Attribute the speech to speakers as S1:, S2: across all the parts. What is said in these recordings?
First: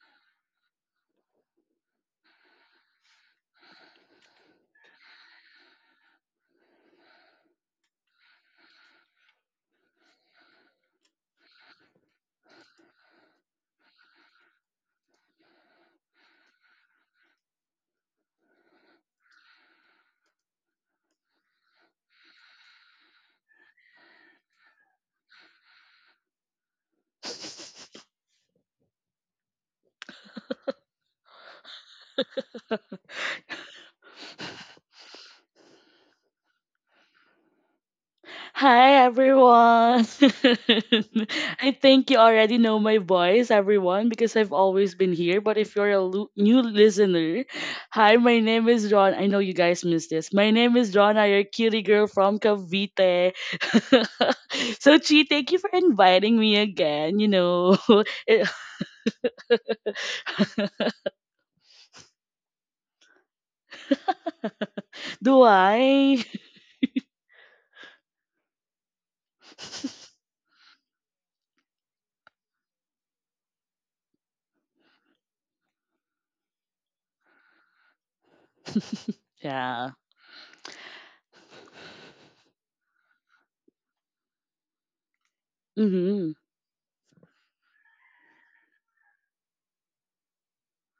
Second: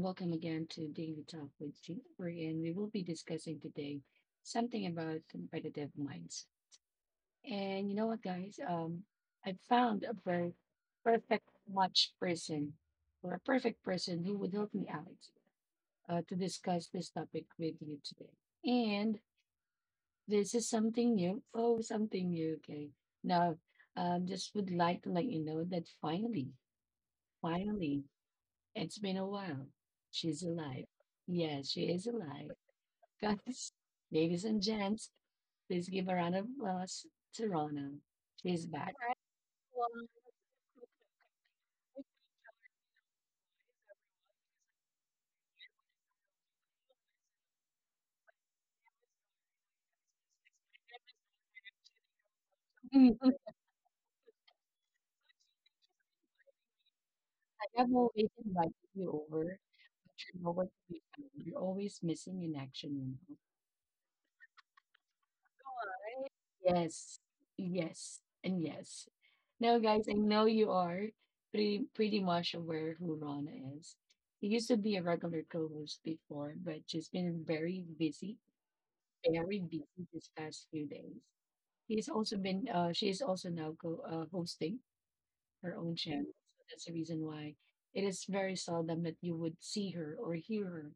S1: welcome again to Daily Talk with Jeffrey. And we will be discussing today something about competitive minds. And you know what, guys? I found a very perfect match person or a perfect person who would help me out to discuss this topic with you today. And this is something new. Oh, something new. Okay. Now, just would like to let you know that finally, it's been a while. She's alive. Yes, she is alive. Guys, ladies and gents, please give a round of applause to Rona. She's back.
S2: Hi everyone. I think you already know my voice, everyone, because I've always been here. But if you're a new listener, hi, my name is Ron. I know you guys missed this. My name is Ron. I your cutie girl from
S1: Mm.
S2: Cavite. So Chi, thank you for inviting me again.
S1: I have always
S2: Eh,
S1: invited you over, but you're nowhere to be found. You're always missing in action,
S2: do I?
S1: you know. Yes, yes, and yes. Now, guys, I know you are pretty much aware who Rona is. She used to be a regular co-host before, but she's been very busy very
S2: Yeah.
S1: busy these past few days. She is also now hosting her own
S2: Mm-hmm.
S1: channel. So that's the reason why it is very seldom that you would see her or hear her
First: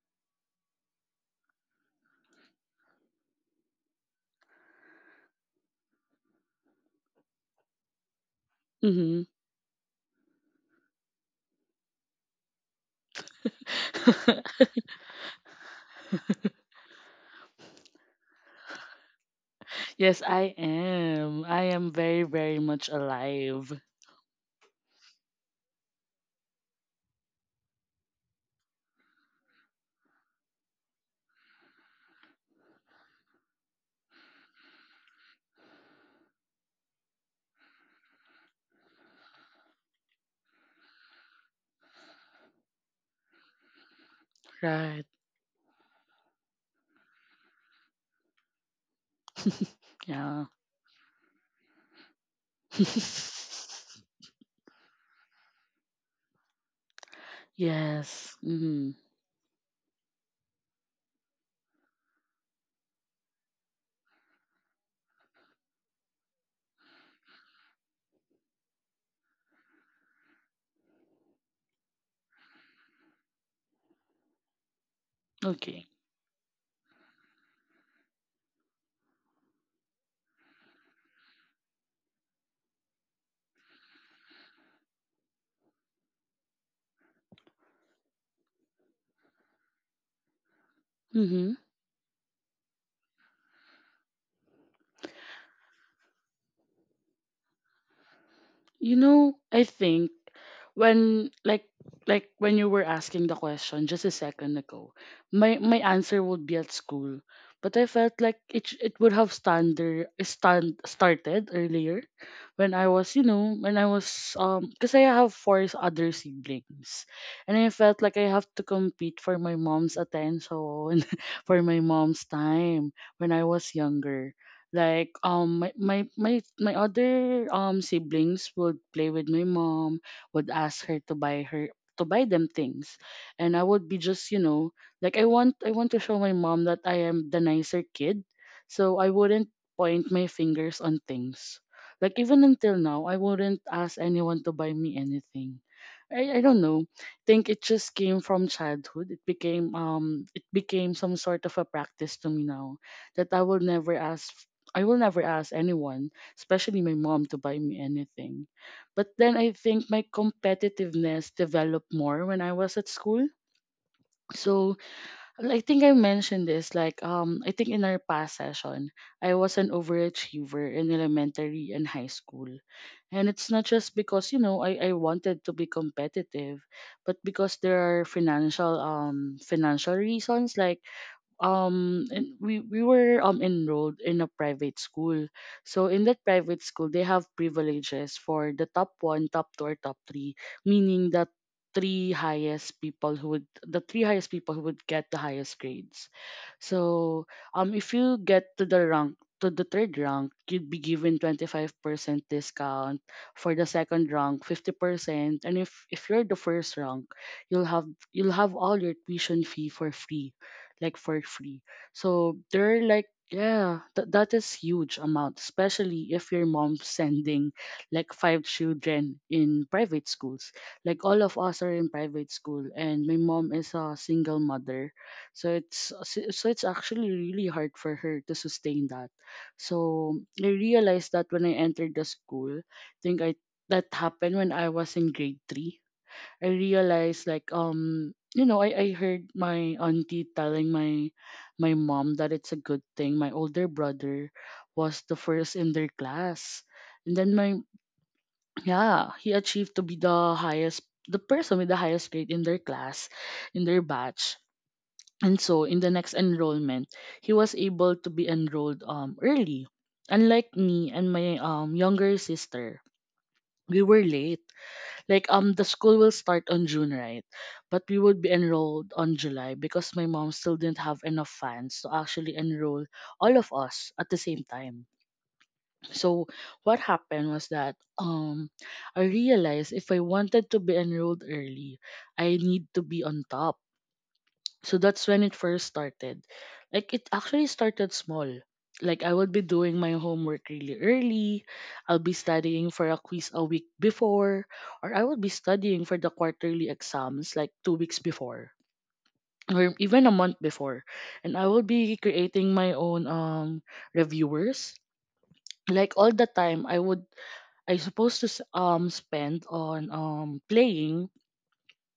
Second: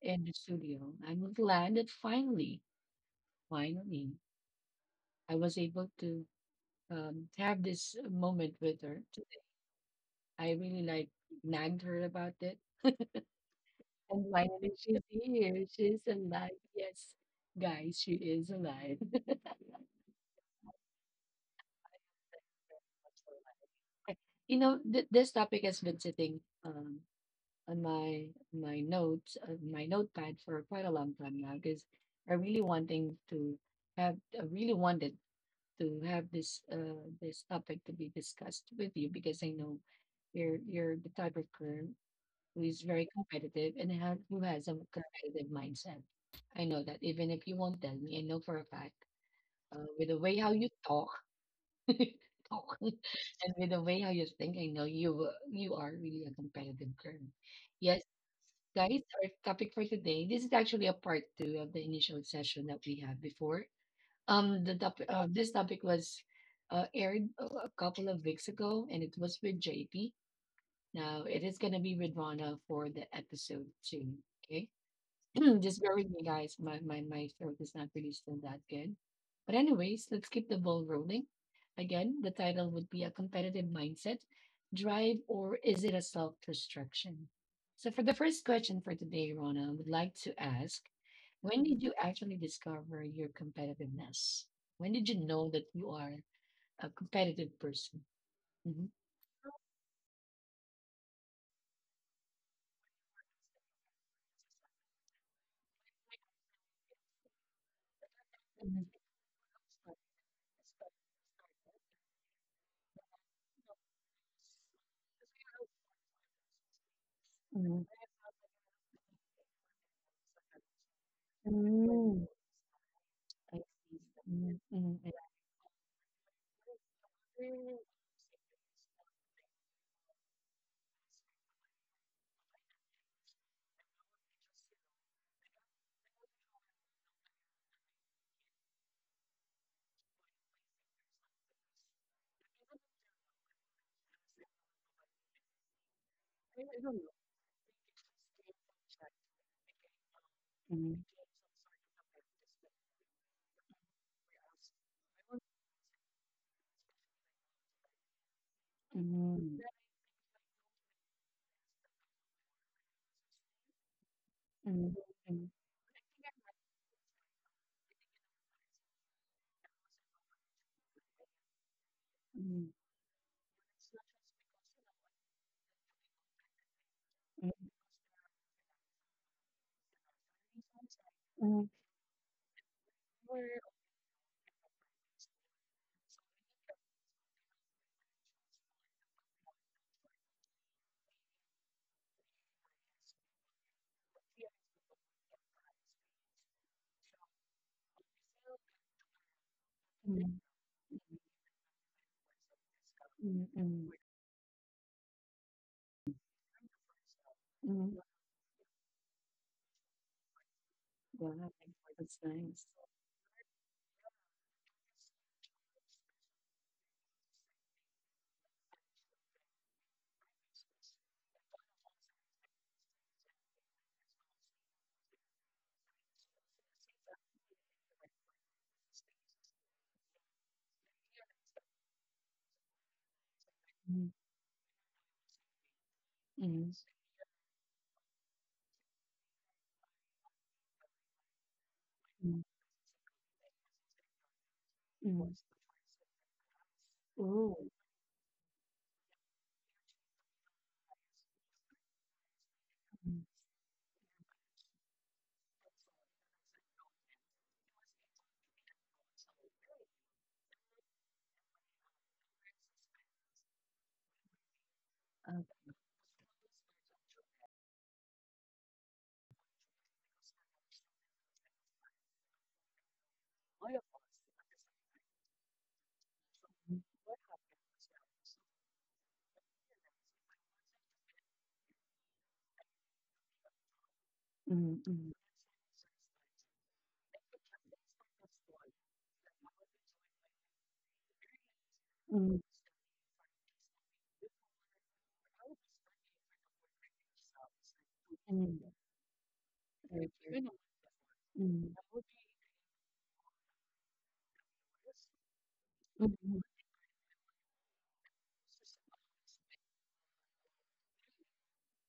S1: in the studio. I'm glad that finally, I was able to have this moment with her
S2: Mm-hmm.
S1: today. I really like nagged her about it. And finally, she's here. She's alive. Yes, guys, she is alive.
S2: yes, I am. I am very, very much alive.
S1: This topic has been sitting um, on my notes, my notepad for quite a long time now because I really wanting to I really wanted to have this topic to be discussed with you because I know you're the type of person who is very competitive who has a
S2: Right.
S1: competitive mindset. I know that even if you won't tell me, I know for a fact, with the way
S2: Yeah.
S1: how you talk. talk and with the way how you think, I know you are really a competitive girl. Yes,
S2: Yes. Mm-hmm.
S1: guys, our topic for today. This is actually a part two of the initial session that we had before. This topic was aired a couple of weeks ago, and it was with JP. Now it is gonna be with Rana for the episode two. Okay. Just
S2: Okay.
S1: bear with me, guys. My throat is not really still that good. But anyways, let's keep the ball rolling. Again, the title would be: A Competitive Mindset Drive or Is It a Self Destruction? So, for the first question for today, Rona, I would like to ask,
S2: Mm-hmm.
S1: when did you actually discover your competitiveness? When did you know that you are a competitive person? Hmm.
S2: You know, I think when like when you were asking the question just a second ago, my answer would be at school, but I felt like it would have standard stand started earlier when I was, you know, when I was because I have 4 other siblings, and I felt like I have to compete for my mom's attention for my
S1: Hmm.
S2: mom's time when I was younger, like my other siblings would play with my mom, would ask her to buy her, to buy them things. And I would be just, you know, like I want to show my mom that I am the nicer kid, so I wouldn't point my fingers on things. Like even until now, I wouldn't ask anyone to buy me anything. I don't know, think it just came from childhood. It became it became
S1: Mm.
S2: some sort of a practice to me now, that I will never ask, I will never ask anyone, especially my mom, to buy me anything. But then I
S1: Hmm.
S2: think my competitiveness developed more when I was at school. So
S1: Mm.
S2: I think I mentioned this, like I think in our past session I was an overachiever in elementary and high school.
S1: Mm.
S2: And it's not just because, you know, I wanted to be competitive, but because there are financial financial reasons, like
S1: Mm. Mm.
S2: and we were enrolled in a private school. So in that private school they have privileges for the top one, top two, or top three, meaning that, three highest people who would the three highest people who would get the highest grades. So if you get to the rank, to the third rank,
S1: Mm.
S2: you'd be given 25% discount, for the
S1: Mm.
S2: second rank 50%, and if you're the first rank,
S1: Mm.
S2: you'll have all your tuition fee for free, like for
S1: Wow,
S2: free.
S1: that's
S2: So
S1: nice.
S2: they're like, yeah, that is huge amount, especially if your mom's sending like 5 children in private schools. Like all of us are in private school, and my mom is a single mother, so it's so it's actually really hard for her to sustain that. So I realized that when I entered the school, I think I that
S1: Mm.
S2: happened when I was in grade 3. I
S1: Mm.
S2: realized, like, you know, I heard my auntie telling my, my mom that
S1: Mm.
S2: it's a good thing my older brother was the
S1: Mm.
S2: first in their class. And then my
S1: Oh.
S2: yeah, he achieved to be the highest, the person with the highest grade in their class,
S1: Mm.
S2: in their batch. And so in the next enrollment he was able to be enrolled early, unlike me and my younger sister. We were late, like, the
S1: Okay.
S2: school will start on June, right? But we would be enrolled on July because my mom still didn't have enough funds to actually enroll all of us at the same time. So what happened was that I realized if I wanted to be enrolled early, I need to be on top, so
S1: Mm.
S2: that's
S1: Mm.
S2: when it first started. Like it actually started small. Like I would be doing my homework really early. I'll be studying for a quiz a week before, or I would be studying for the quarterly exams like 2 weeks before,
S1: Mm.
S2: or even a
S1: Very
S2: month
S1: clear.
S2: before. And I will be creating my own reviewers. Like all the time I would, I supposed to spend on playing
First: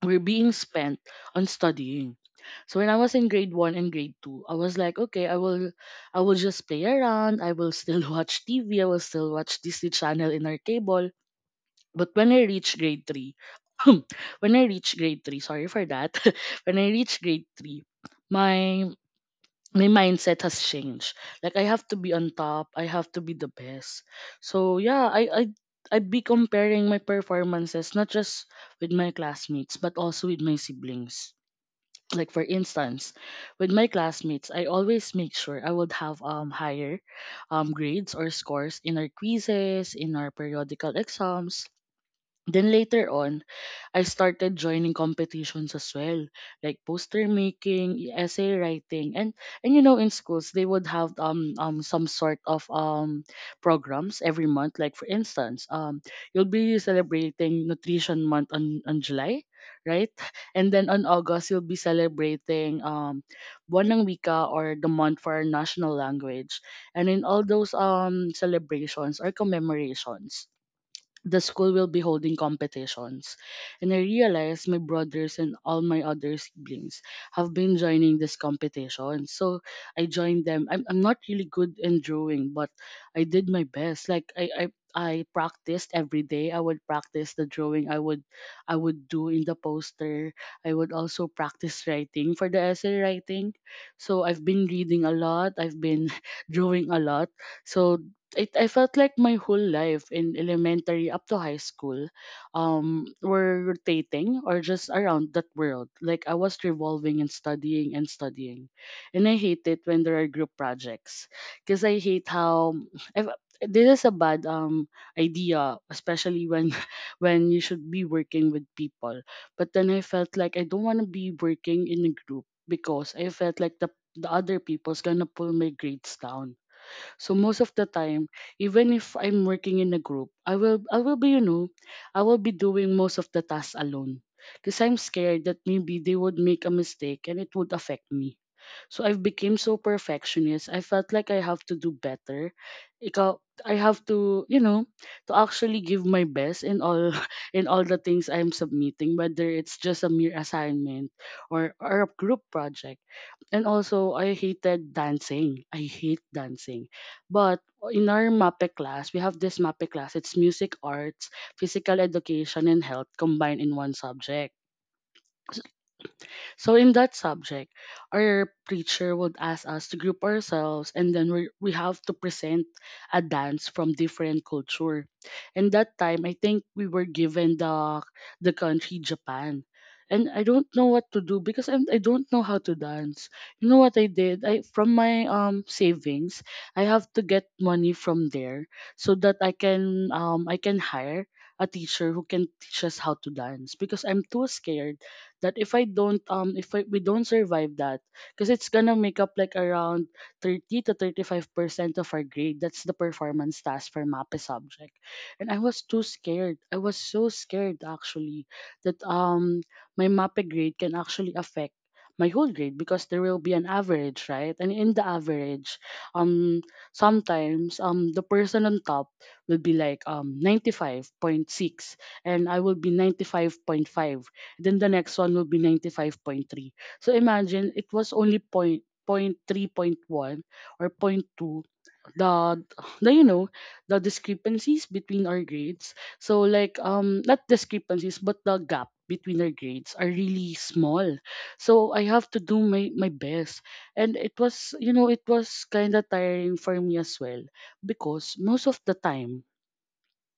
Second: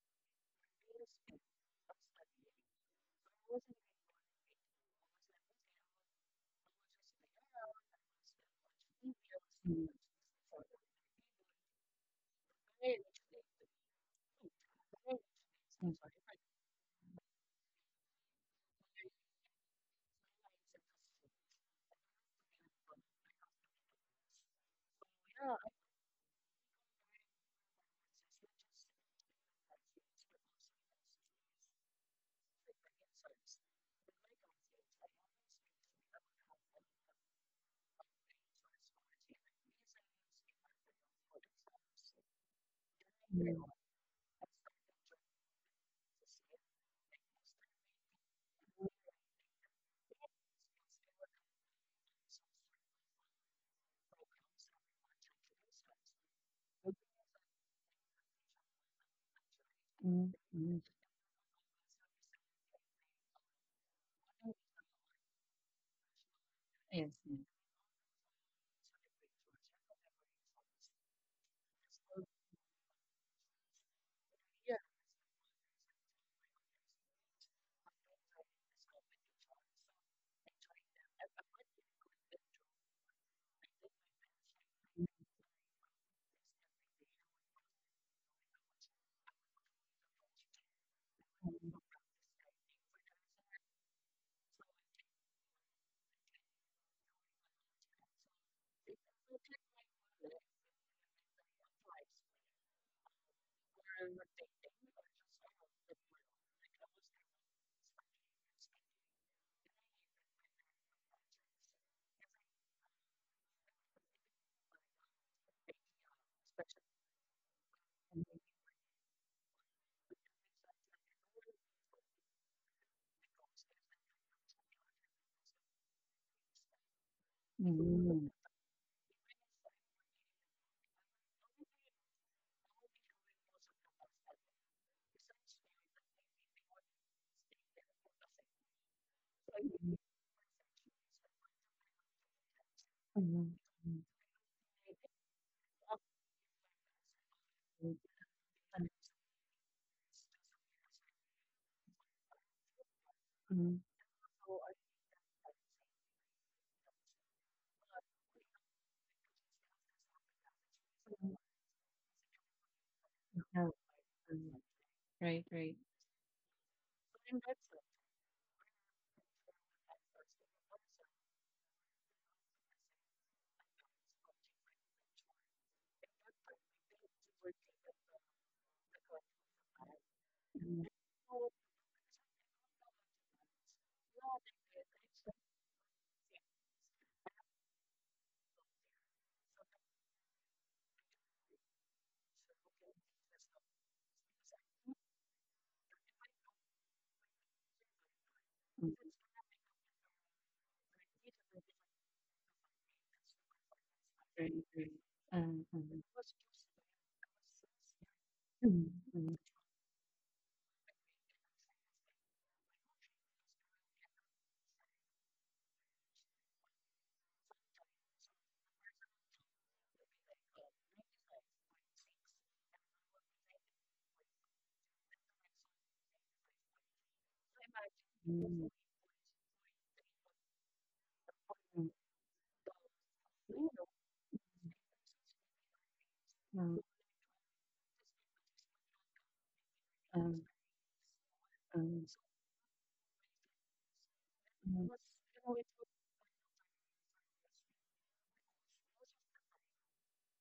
S2: were being spent on studying. So when I was in grade one and grade two, I was like, okay, I will just play around. I will still watch TV. I will still watch Disney Channel in our table. But when I reached grade three, when I reached grade three, sorry for that. When I reached grade three, my my mindset has changed. Like I have to be on top. I have to be the best. So yeah, I'd be comparing my performances, not just with my classmates but also with my siblings, like for instance, with my classmates, I always make sure I would have higher grades or scores in our quizzes, in our periodical exams. Then later on, I started joining competitions as well, like poster making, essay writing, and you know, in schools they would have some sort of programs every month. Like for instance, you'll be celebrating Nutrition Month on July, right?
S1: Mm.
S2: And
S1: Mm.
S2: then on August you'll be celebrating Buwan ng Wika, or the month for our national language. And
S1: Yes.
S2: in
S1: Yes.
S2: all those celebrations or commemorations, the school will be holding competitions. And I realized my brothers and all my other siblings have been joining this competition. So I joined them. I'm not really good in drawing, but I did my best. Like
S1: Mm.
S2: I practiced every day. I would practice the drawing I would do in the poster. I would also practice writing for the essay writing. So I've been reading a lot. I've been drawing a lot. So it I felt like my whole life in elementary up to high school were rotating or just around that world. Like I was revolving and studying and studying. And I hate it when there are group projects, because I hate how I've, this is a bad idea, especially when when you should be working with people. But then I felt like I don't want to be working in a group because I felt like the other people's gonna pull my grades down. So most of the
S1: Mm. Mm.
S2: time, even if I'm working in a group, I will be, you know, I will be doing most of the tasks alone. Because I'm scared that maybe they would make a mistake and it would affect me. So I've became so perfectionist. I felt like I have to do better.
S1: Mm. Mm.
S2: I
S1: Mm.
S2: have to, you know, to actually give my best in all in all the things I'm submitting, whether it's just a mere assignment or a group project. And
S1: Mm.
S2: also, I hated dancing. I hate dancing. But in our MAPE class, we have this MAPE class. It's music arts, physical education, and health combined
S1: Oh.
S2: in one
S1: um,
S2: subject.
S1: Right, right.
S2: So in that subject, our preacher would ask us to group ourselves, and then we have to present a dance from different culture. And that time I think we were given the country Japan. And I don't
S1: Mm.
S2: know what to do because I don't know how to dance. You know what I did? I from my savings, I have to get money from there so that I can, I can hire a teacher who can teach us how to dance, because I'm too scared that if I don't, if I, we don't survive that, because it's
S1: Mm.
S2: gonna make up like around 30 to 35% of our grade. That's the performance task for MAPE
S1: Very great.
S2: subject, and I
S1: Um,
S2: was
S1: um,
S2: too scared. I was so scared actually
S1: mm.
S2: that
S1: Mm.
S2: my MAPE grade can actually affect my whole grade, because there will be an average, right? And in the average, sometimes the person on top will be like 95.6, and I will be 95.5, then the next one will be 95.3. So imagine it was only
S1: Mm.
S2: point 3.1 or point two,
S1: Mm. Mm.
S2: the the you know the discrepancies between our grades. So like, not discrepancies, but the gap between our grades are really small, so I have to do my best. And it was kind of tiring for me as well, because most of the time,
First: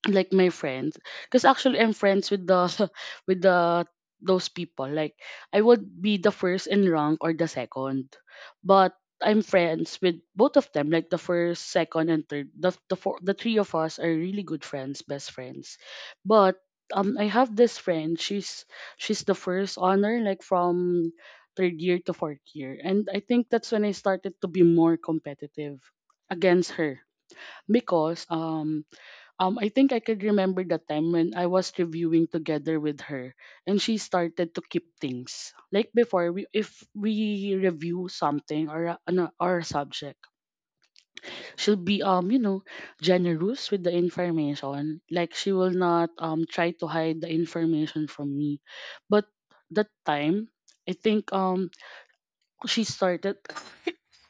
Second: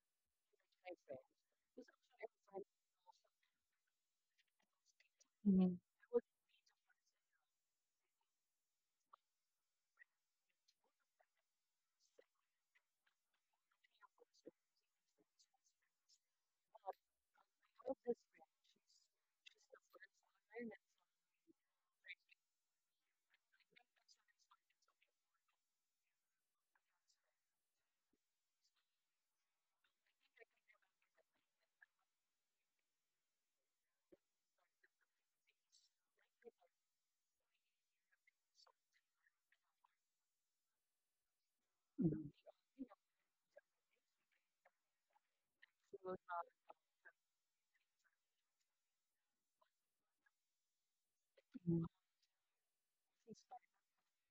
S2: like my friends, because actually I'm friends with the with the those people. Like I
S1: Mm. Mm.
S2: would be the first in rank or the second, but I'm friends with both of them. Like the first, second, and third, the three of us are really good friends, best friends. But I have this friend. She's the first honor like from third year to fourth year, and I think that's when I started to be more competitive against her. Because I think I could remember the time when I was reviewing together with her, and she started to keep things. Like before, if we review something or a- an or a subject, she'll be
S1: Mm.
S2: generous with the information. Like she will not try to hide the information from me. But that time, I think she started.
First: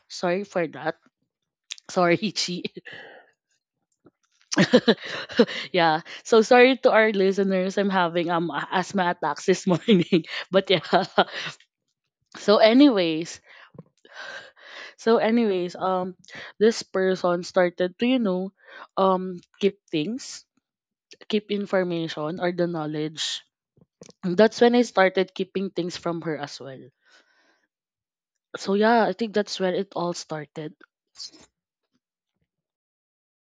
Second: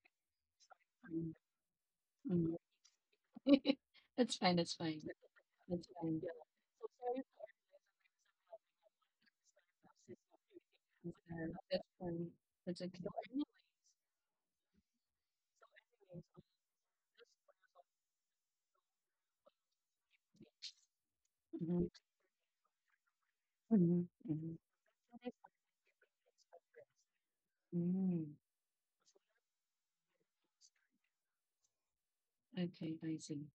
S2: Sorry for that. Sorry,
S1: Mm.
S2: Chi.
S1: Mm. That's fine, that's fine. That's
S2: Yeah.
S1: fine.
S2: So sorry to our listeners. I'm having asthma attacks this morning. But yeah.
S1: Uh, That's fine.
S2: So
S1: That's okay.
S2: anyways, so anyways, this person started to, keep things, keep
S1: Mhm.
S2: information or the knowledge.
S1: Mhm.
S2: And
S1: Mhm.
S2: that's when I started keeping things from her as well.
S1: Mhm.
S2: So yeah, I think that's where it all started.
S1: Okay, I see.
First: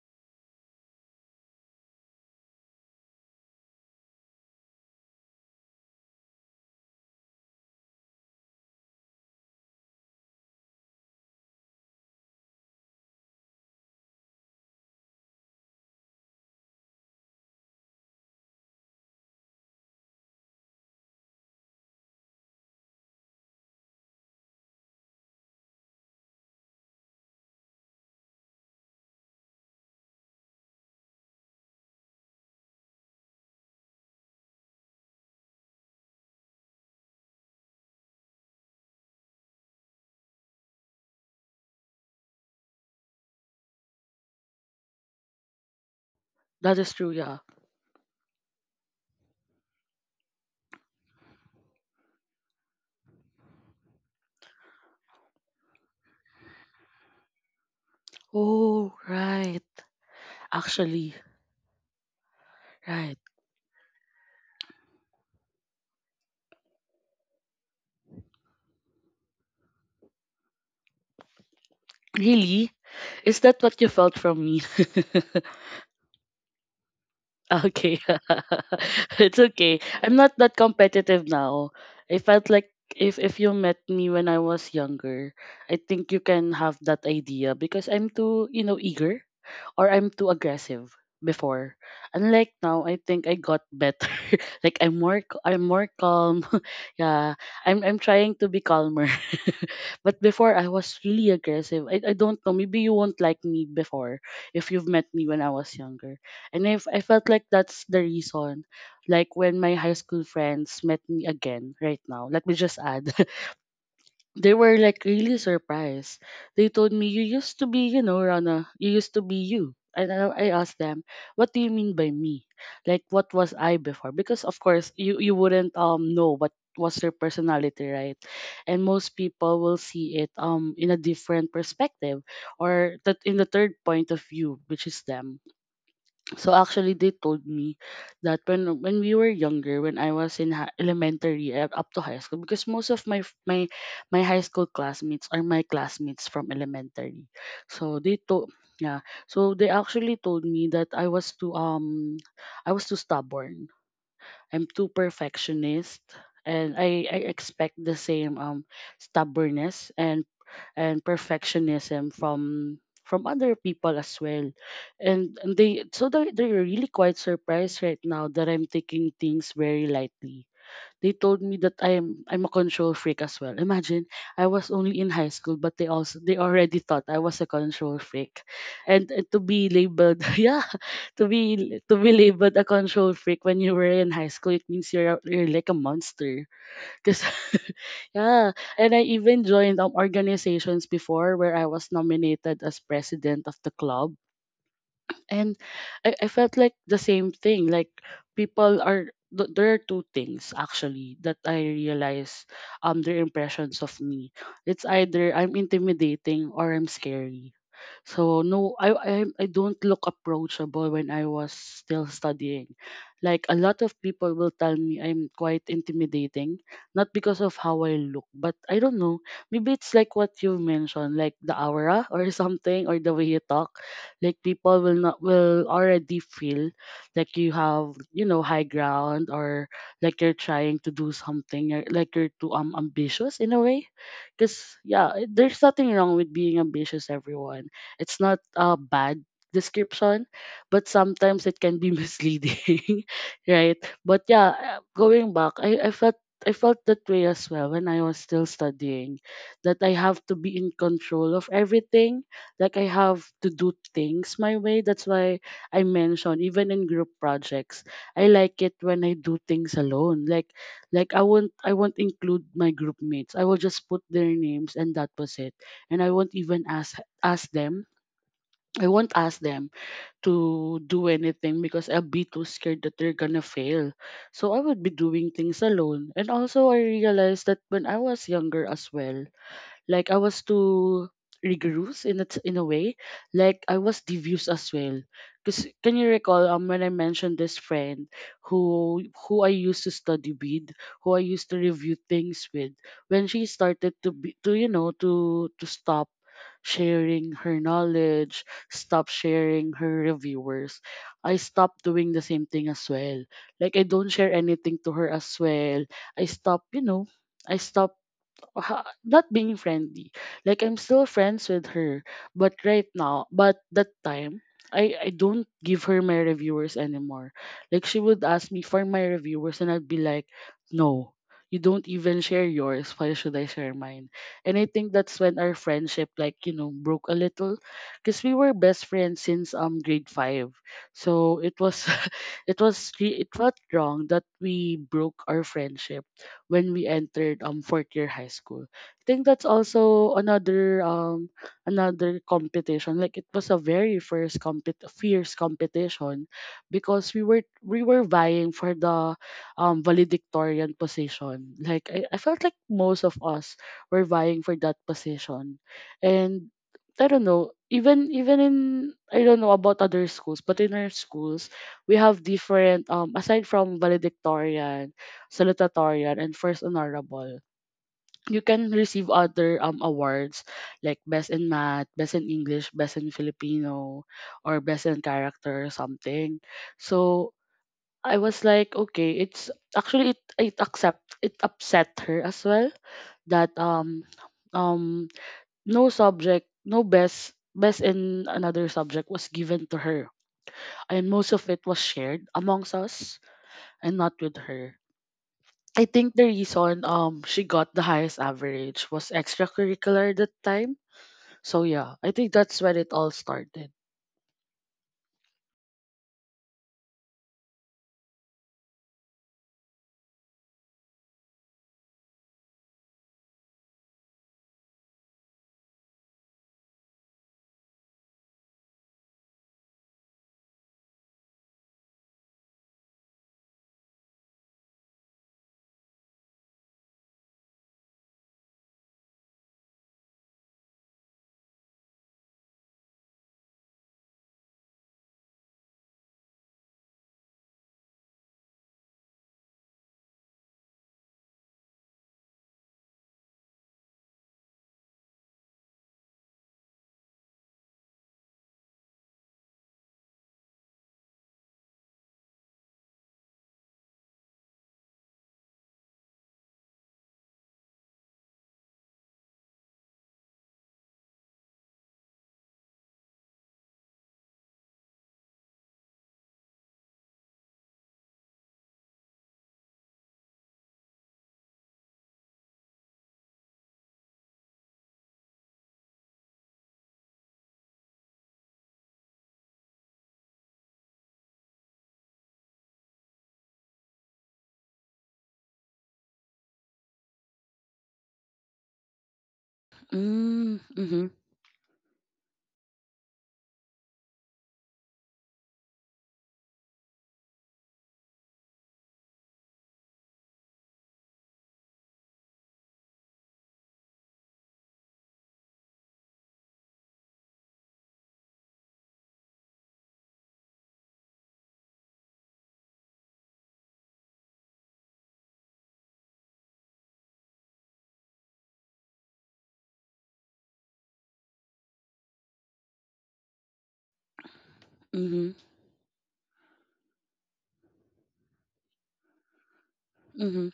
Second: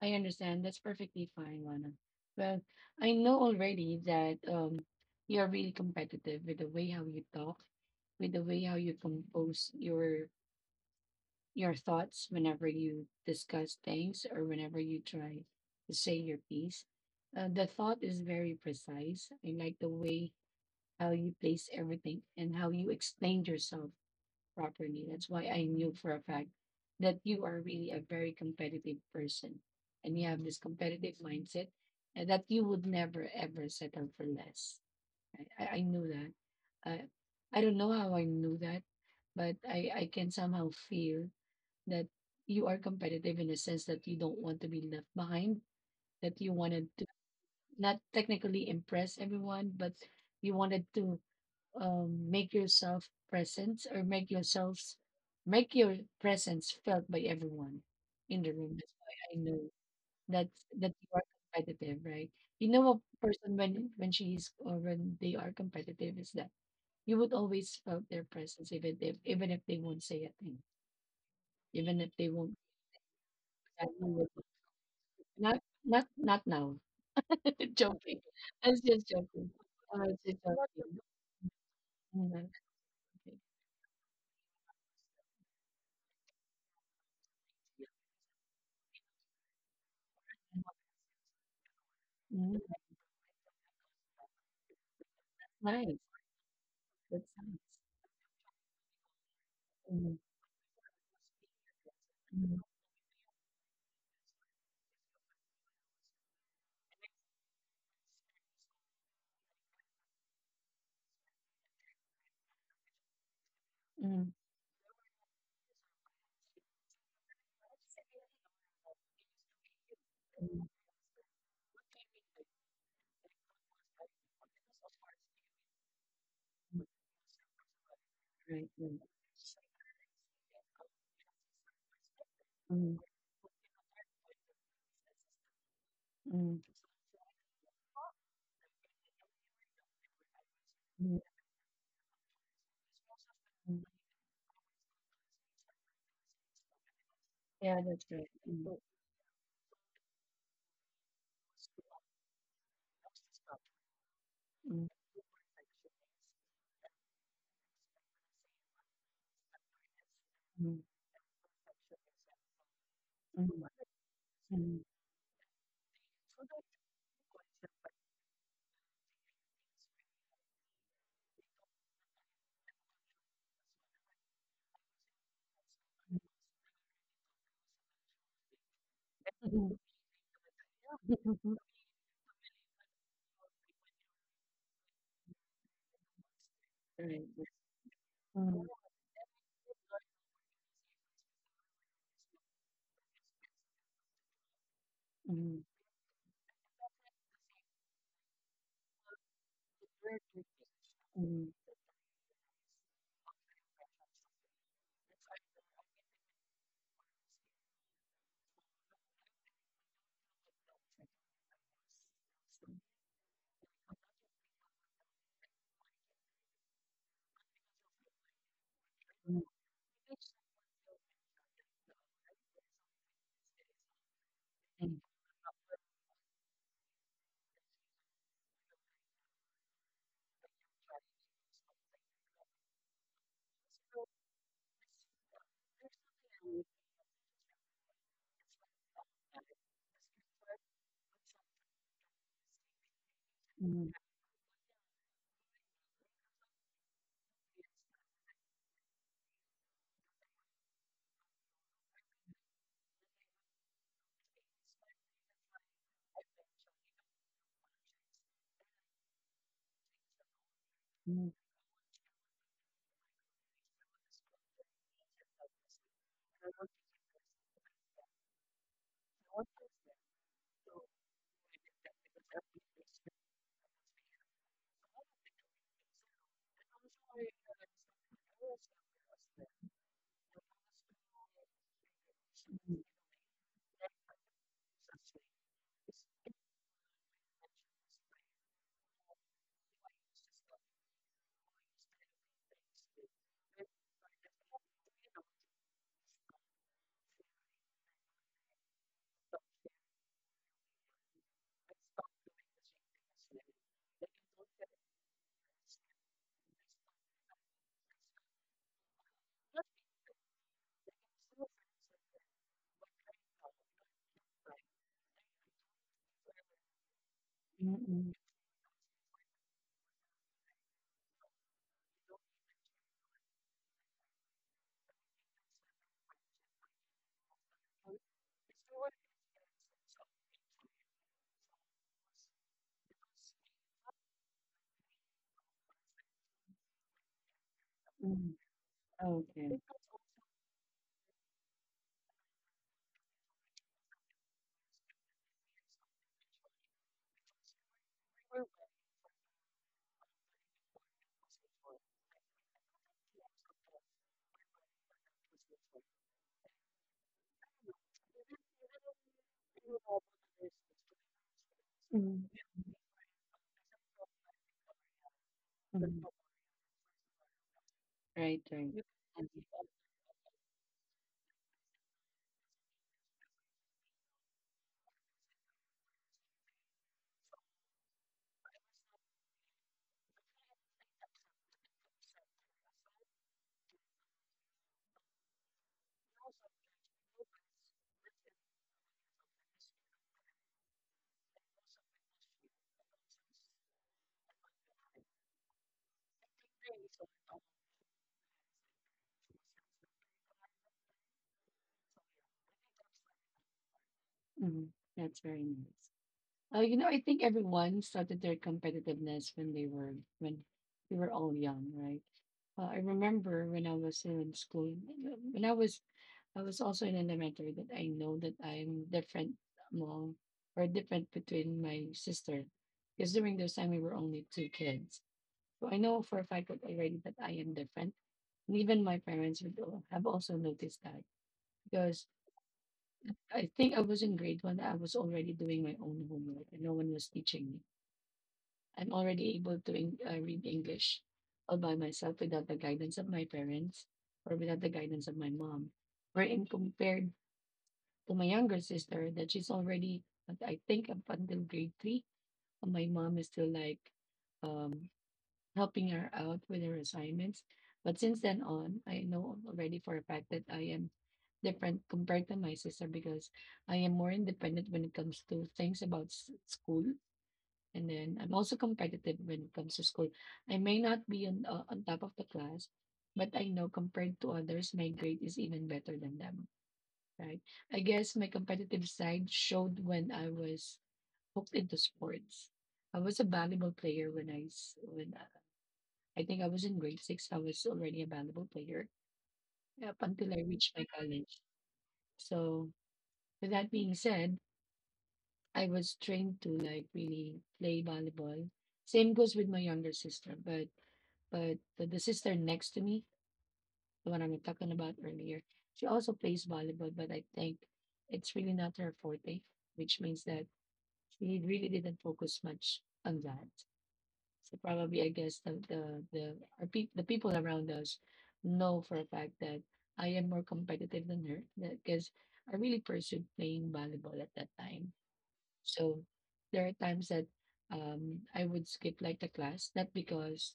S1: I understand. That's perfectly fine, Lana. Well, I know already that you're really competitive with the way how you talk, with the way how you compose your thoughts whenever you discuss things or whenever you try to say your piece. The thought is very precise. I like the way how you place everything and how you explained yourself properly. That's why I knew for a fact that you are really a very competitive person, and you have this competitive mindset, and that you would never ever settle for less. I knew that. I, I don't know how I knew that, but I can somehow feel that you are competitive in a sense that you don't want to be left behind, that you
S2: That
S1: wanted
S2: is
S1: to
S2: true, yeah.
S1: not technically impress everyone, but you wanted to um, make yourself presence or make yourselves make your presence felt by everyone in the room. That's
S2: Oh,
S1: why I know
S2: right.
S1: that that you
S2: Actually,
S1: are competitive, right? You know, a
S2: right.
S1: person when she is, or when they are competitive, is that you would always felt their presence, even if they won't say a thing, even if they won't
S2: Really? Is that what you felt
S1: exactly,
S2: from me?
S1: not not not now.
S2: Okay.
S1: Joking. That's just
S2: It's
S1: joking.
S2: okay. I'm
S1: It's just
S2: not that
S1: joking.
S2: competitive now. I
S1: Mm,
S2: felt
S1: that's
S2: like if
S1: okay.
S2: you met me when I was younger, I think you can have that idea because I'm too, eager, or I'm too aggressive before. Unlike
S1: Mm.
S2: now, I think I got better. Like I'm more I'm more
S1: Nice.
S2: calm.
S1: That's
S2: Yeah. I'm trying to be calmer,
S1: nice.
S2: but before I was really aggressive. I don't know.
S1: Mm.
S2: Maybe you won't like me before if you've met me when I was younger. And if I felt like that's the reason, like when my high school friends met me again right now, let me just add,
S1: Mm.
S2: they were like really surprised. They told me, you used to be, you know, Rana, you used to be you. And I
S1: Mm.
S2: asked them, what do you mean by me? Like what was I before? Because of course you wouldn't know what
S1: Mm.
S2: was your personality, right?
S1: Right,
S2: And
S1: right.
S2: most people will see it in a different perspective, or
S1: Mm.
S2: that in the third point of view, which is them.
S1: Mm.
S2: So actually, they told me that when we were younger, when I was in
S1: Mm.
S2: elementary, up to high school, because most of my my high school classmates are my classmates from elementary.
S1: Yeah,
S2: So
S1: that's
S2: they
S1: right.
S2: told
S1: Mm.
S2: yeah. So they actually told me that I was too stubborn. I'm too perfectionist, and I expect the same stubbornness and
S1: Mm.
S2: perfectionism from other
S1: Mm.
S2: people as well.
S1: Mm.
S2: And they, so they're really quite surprised right now that I'm taking things very lightly. They told me that I'm a control freak as well. Imagine, I was only in high school, but they also, they already thought I was a control freak. And to be
S1: Mm.
S2: labeled yeah. To be labeled a control freak when you were in high school, it means you're you're like a monster. Cause
S1: Right, right.
S2: yeah.
S1: Mm.
S2: And I even joined organizations before where I was nominated as president of the club. And
S1: Mm.
S2: I felt like the same thing. Like there are two things actually that
S1: Mm.
S2: I realize, their impressions of me. It's either I'm intimidating or I'm scary. So no, I don't look approachable when I was still studying. Like a lot of people will tell me I'm quite intimidating, not because of how I look, but I don't know.
S1: Mm.
S2: Maybe it's like what you mentioned, like the aura or something, or the way you talk. Like people
S1: Mm.
S2: will
S1: Mm.
S2: not will already feel like you have, high ground, or like you're trying to do something, or like you're too ambitious in a way. Because yeah, there's nothing wrong with being ambitious, everyone. It's not a bad description, but sometimes it can be misleading, right?
S1: Mm.
S2: But yeah, going back, I felt that way as well when I was still studying, that I have to be in control of everything. Like I have to do things my way. That's why I mentioned, even in group projects, I like it when I do things alone. Like, like I
S1: Mm.
S2: won't I won't include my group mates. I will just put their names and that was it. And I won't even ask ask them I won't ask them to do anything, because I'll be too scared that they're gonna fail. So I would be doing things alone. And also, I realized that when I was younger as well, like I was too rigorous in a, in a way. Like I was devious as well. Because can you recall when I mentioned this friend, who I used to study with, who I used to review things with. When she started to be to you know to stop sharing her knowledge, stop sharing her reviewers, I stopped doing the same thing as well. Like I don't share anything to her as well. I stop, you know, I stop not being friendly. Like I'm still friends with her, but right now, but that time, I don't give her my reviewers anymore. Like she
S1: Mm.
S2: would ask me for my reviewers, and I'd be like, no. You don't even share yours, why should I share mine? And I think that's when our friendship, like, broke a little, because we were best friends since grade five. So it was, it was it felt wrong that we broke our friendship when we entered fourth year high
S1: Mm.
S2: school. I think that's
S1: Okay.
S2: also another another competition. Like it was a very first compet fierce competition, because we were vying for the valedictorian position. Like I felt like most of us were vying for that position. And I don't know, even in I don't know about other schools, but in our schools we have
S1: Mm.
S2: different, aside from valedictorian, salutatorian, and first honorable, you
S1: Right,
S2: can
S1: right.
S2: receive
S1: That's,
S2: other awards, like best in math, best in English, best in Filipino, or best in character or something. So I was like, okay, it's actually, it accept, it upset her as well, that um no subject, no best in another subject was given to her, and most of it was shared amongst us and not with her. I think the reason she got the highest average was extracurricular at that time. So yeah, I think that's when it all started.
S1: mm, that's very nice. I think everyone started their competitiveness when we were all young, right? I remember when I was still in school, when I was also in elementary, that I know that I'm different among, or different between my sister. Because during those time we were only two kids. So I know for a fact that already that I am different. And even my parents would have also noticed that, because I think I was in grade one, I was already doing my own homework and no one was teaching me. I'm already able to read English all by myself, without the guidance of my parents or without the guidance of my mom. Wherein compared to my younger sister, that she's already, I think, up until grade three, my mom is still like, um, helping her out with her assignments. But since then on, I know already for a fact that I am different compared to my sister, because I am more independent when it comes to things about school. And then I'm also competitive when it comes to school. I may not be on top of the class, but I know compared to others, my grade is even better than them. Right. I guess my competitive side showed when I was hooked into sports. I was a volleyball player when I think I was in grade six. I was already a volleyball player up until I
S2: Mm,
S1: reached my
S2: mhm,
S1: college. So with that being said, I was trained to like really play volleyball. Same goes with my younger sister, but the sister next to me, the one I'm talking about earlier, she also plays volleyball, but I think it's really not her forte, which means that we really didn't focus much on that. So probably I guess the people around us know for a fact that I am more competitive than her, because I really pursued playing volleyball at that time.
S2: mhm,
S1: So there are times that I would skip like the class, not
S2: mhm,
S1: because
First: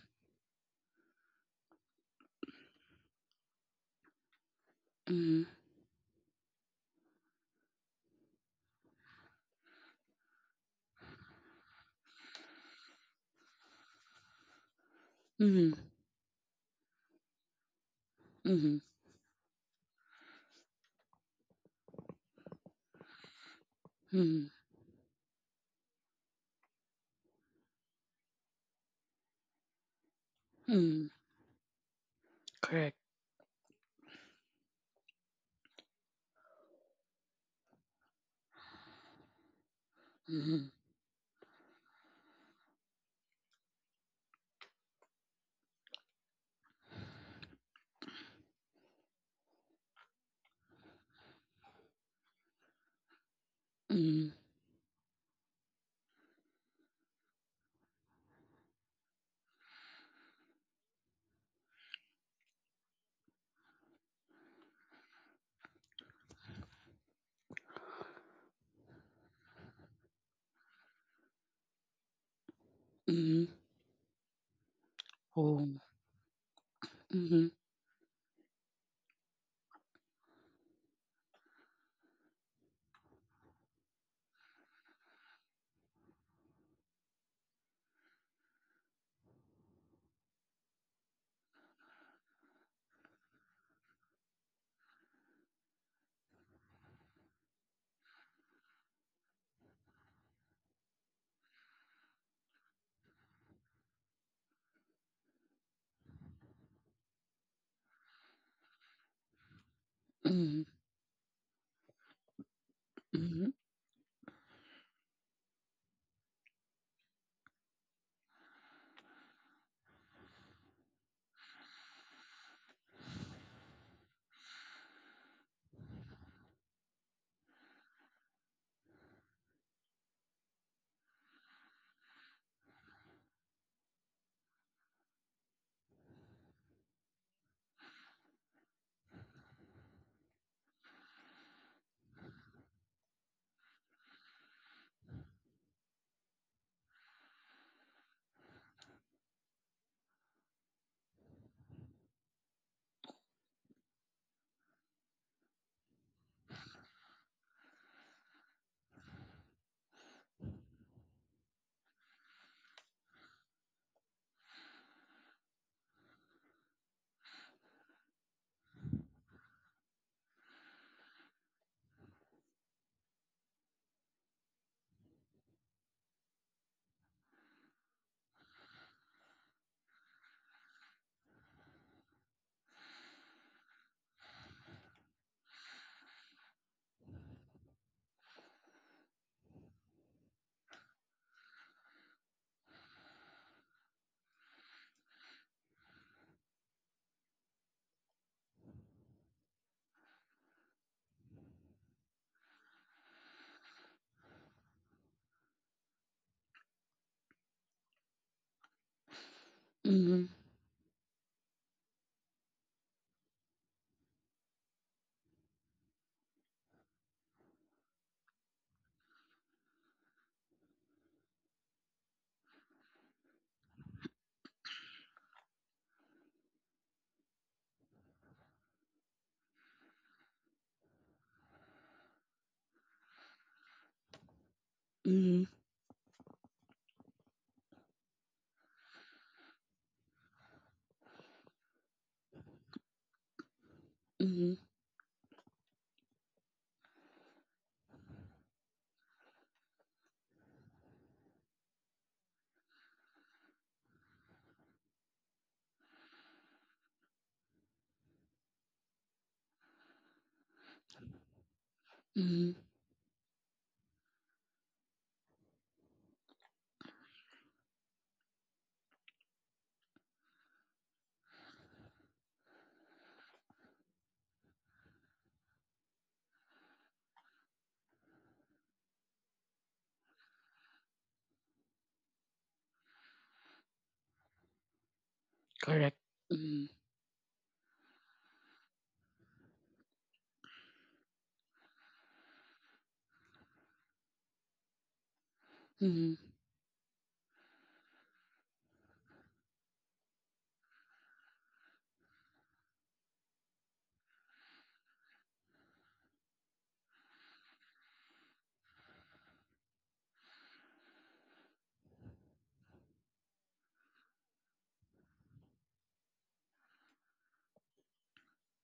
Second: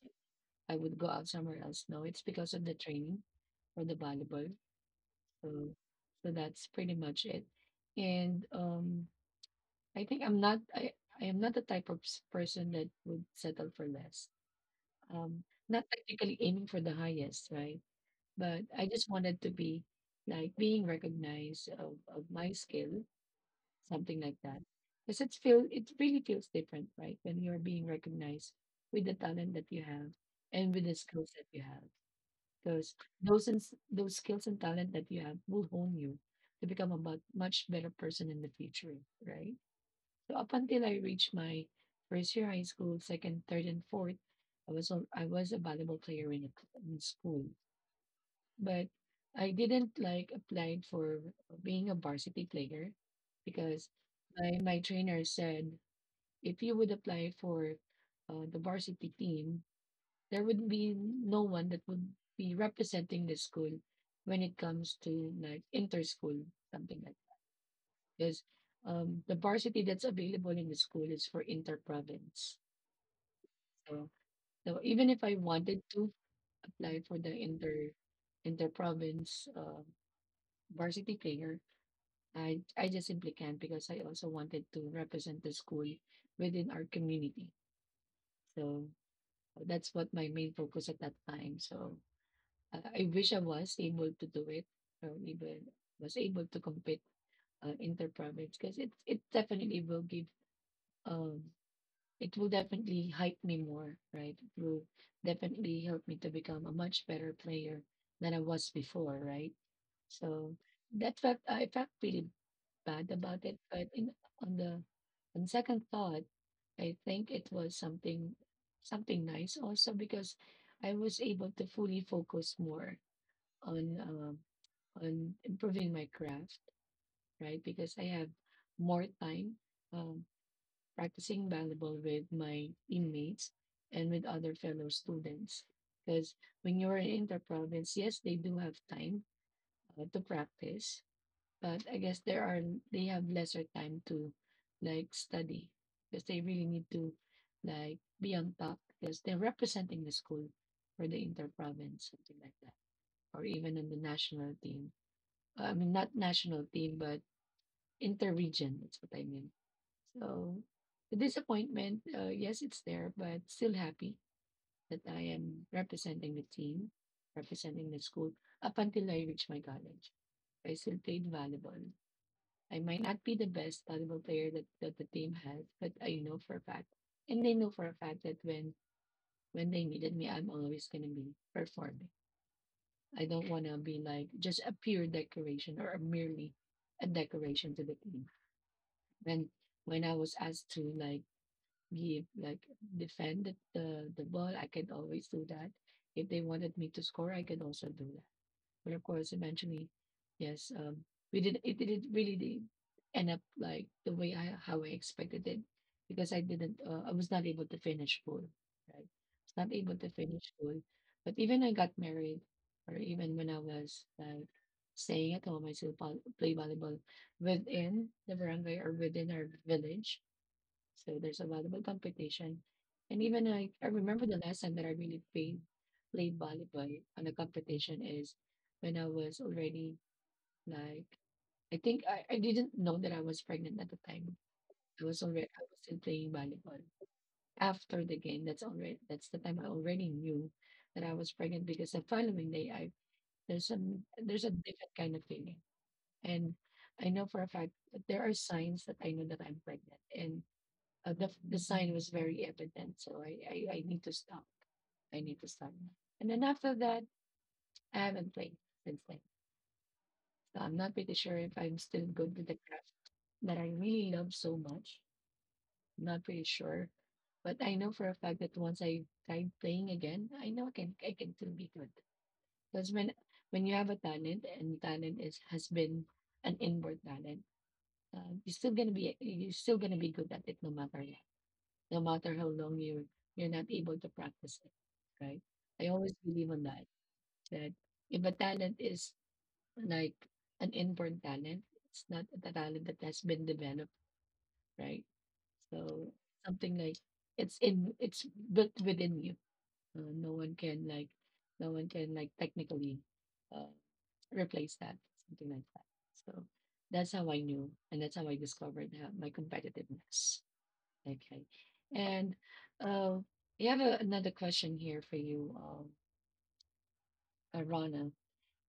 S1: I would go out somewhere else. No, it's because of the training for the volleyball.
S2: mhm,
S1: So so that's pretty much it. And I think I am not the type of person that would settle for less. Um, Not
S2: mhm,
S1: technically aiming for the highest, right? But
S2: mhm,
S1: I just wanted to be like being recognized of my skill, something like
S2: mhm,
S1: that. Because it really feels different, right? When you're being recognized with the talent that you have and with the
S2: mhm.
S1: skills that you have. Because
S2: Correct.
S1: those skills and talent that you have will hone you to become a much better person in the future, right? So up
S2: Mhm,
S1: until I reached my first year high school, second, third, and fourth, I was a volleyball player in school, but I didn't like applied for being a varsity player, because
S2: mhm,
S1: my trainer said, if you would apply for the varsity team, there would be no one that would be representing the school when it comes to like inter school, something like, because the varsity that's available in the school is for inter-province.
S2: mhm.
S1: So, even if I
S2: Oh.
S1: wanted to apply for the
S2: Mhm,
S1: inter-province varsity player, I just simply can't, because I also wanted to represent the school within our community. So that's what my main focus at that time. So I wish I was able to do it, or even was able to compete inter-province, because it definitely will give, um it will definitely hype me more, right? It will definitely help me to become a much better player than I was before, right? So
S2: mhm,
S1: that felt I felt pretty bad about
S2: mhm,
S1: it, but in on the on second thought, I think it was something, something nice also, because I was able to fully focus more on, on improving my craft, right? Because I have more time. Um, Practicing volleyball with my teammates and with other fellow students. Because when you're in inter yes, they do have time to practice, but I guess there are they have lesser time to like study because they really need to like be on top because they're representing the school for the interprovince, something like that, or even on the national team. Not national team, but inter-region. That's what I mean. So the disappointment, yes, it's there, but still happy that I am representing the team, representing the school up until I reach my college. I still played volleyball. I might not be the best volleyball player that, the team has, but I know for a fact, and they know for a fact that when they needed me, I'm always gonna be performing. I don't wanna be like just a pure decoration or a decoration to the team. When when I was asked to like he like defended the ball, I can always do that. If they wanted me to score, I can also do that. But of course, eventually, yes, we did. it didn't really end up like the way I how I expected it because I didn't. I was not able to finish full. Right, I was not able to
S2: mhm,
S1: finish full. But even I got married, or even when I was like staying at home, I still play volleyball within the barangay or within our village, so there's a lot competition. And even I remember the last time that I really played volleyball on a competition is when I was already like, I think I didn't know that I was pregnant at the time.
S2: mhm,
S1: I was still playing volleyball. After the game, that's the time I already knew that I was pregnant because the following day, there's some, there's a
S2: mhm,
S1: different kind of feeling. And I know for a fact that there are signs that I know that I'm pregnant. And the sign was very evident. So I need to stop. I need to stop. And then after that, I haven't played since then. So I'm not pretty sure if I'm still good with the
S2: mhm.
S1: craft that I really love so much. I'm not pretty sure. But I know for a fact that once I tried playing again, I know I can still be good. Because when you have a talent and talent is has been an inward talent, you're still gonna be good at it no matter what, no matter how long you're not able to practice it, right? I
S2: Correct.
S1: always believe on
S2: Mhm,
S1: that. That if a talent is like an inborn talent, it's not a talent that has been developed, right? So
S2: mhm,
S1: something like it's built within you. Uh, no one can like no one can like technically uh, replace that, something like that. So that's how I knew, and that's how I discovered my competitiveness. Okay. And uh, I have another question here for you, Rana.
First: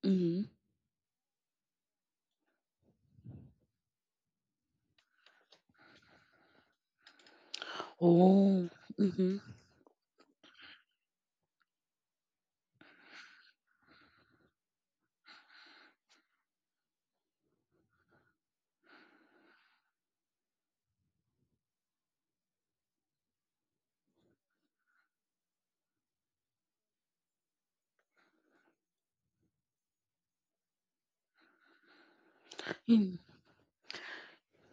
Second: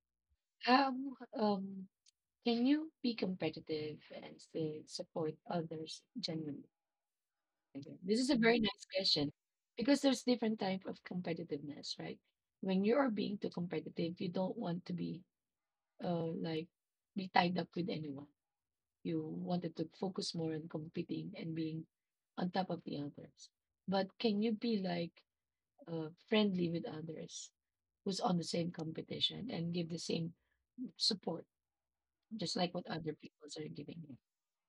S2: mhm.
S1: How um, can you be competitive and still support others genuinely? Again, this is a very
S2: Oh.
S1: nice question because there's different type of competitiveness, right? When you are being too competitive, you don't want to be like be tied up with anyone. You wanted to focus more on competing and being on top of the others. But can you be like friendly with others who's on the same competition and give the same support, just like what other
S2: Mhm.
S1: people are giving you.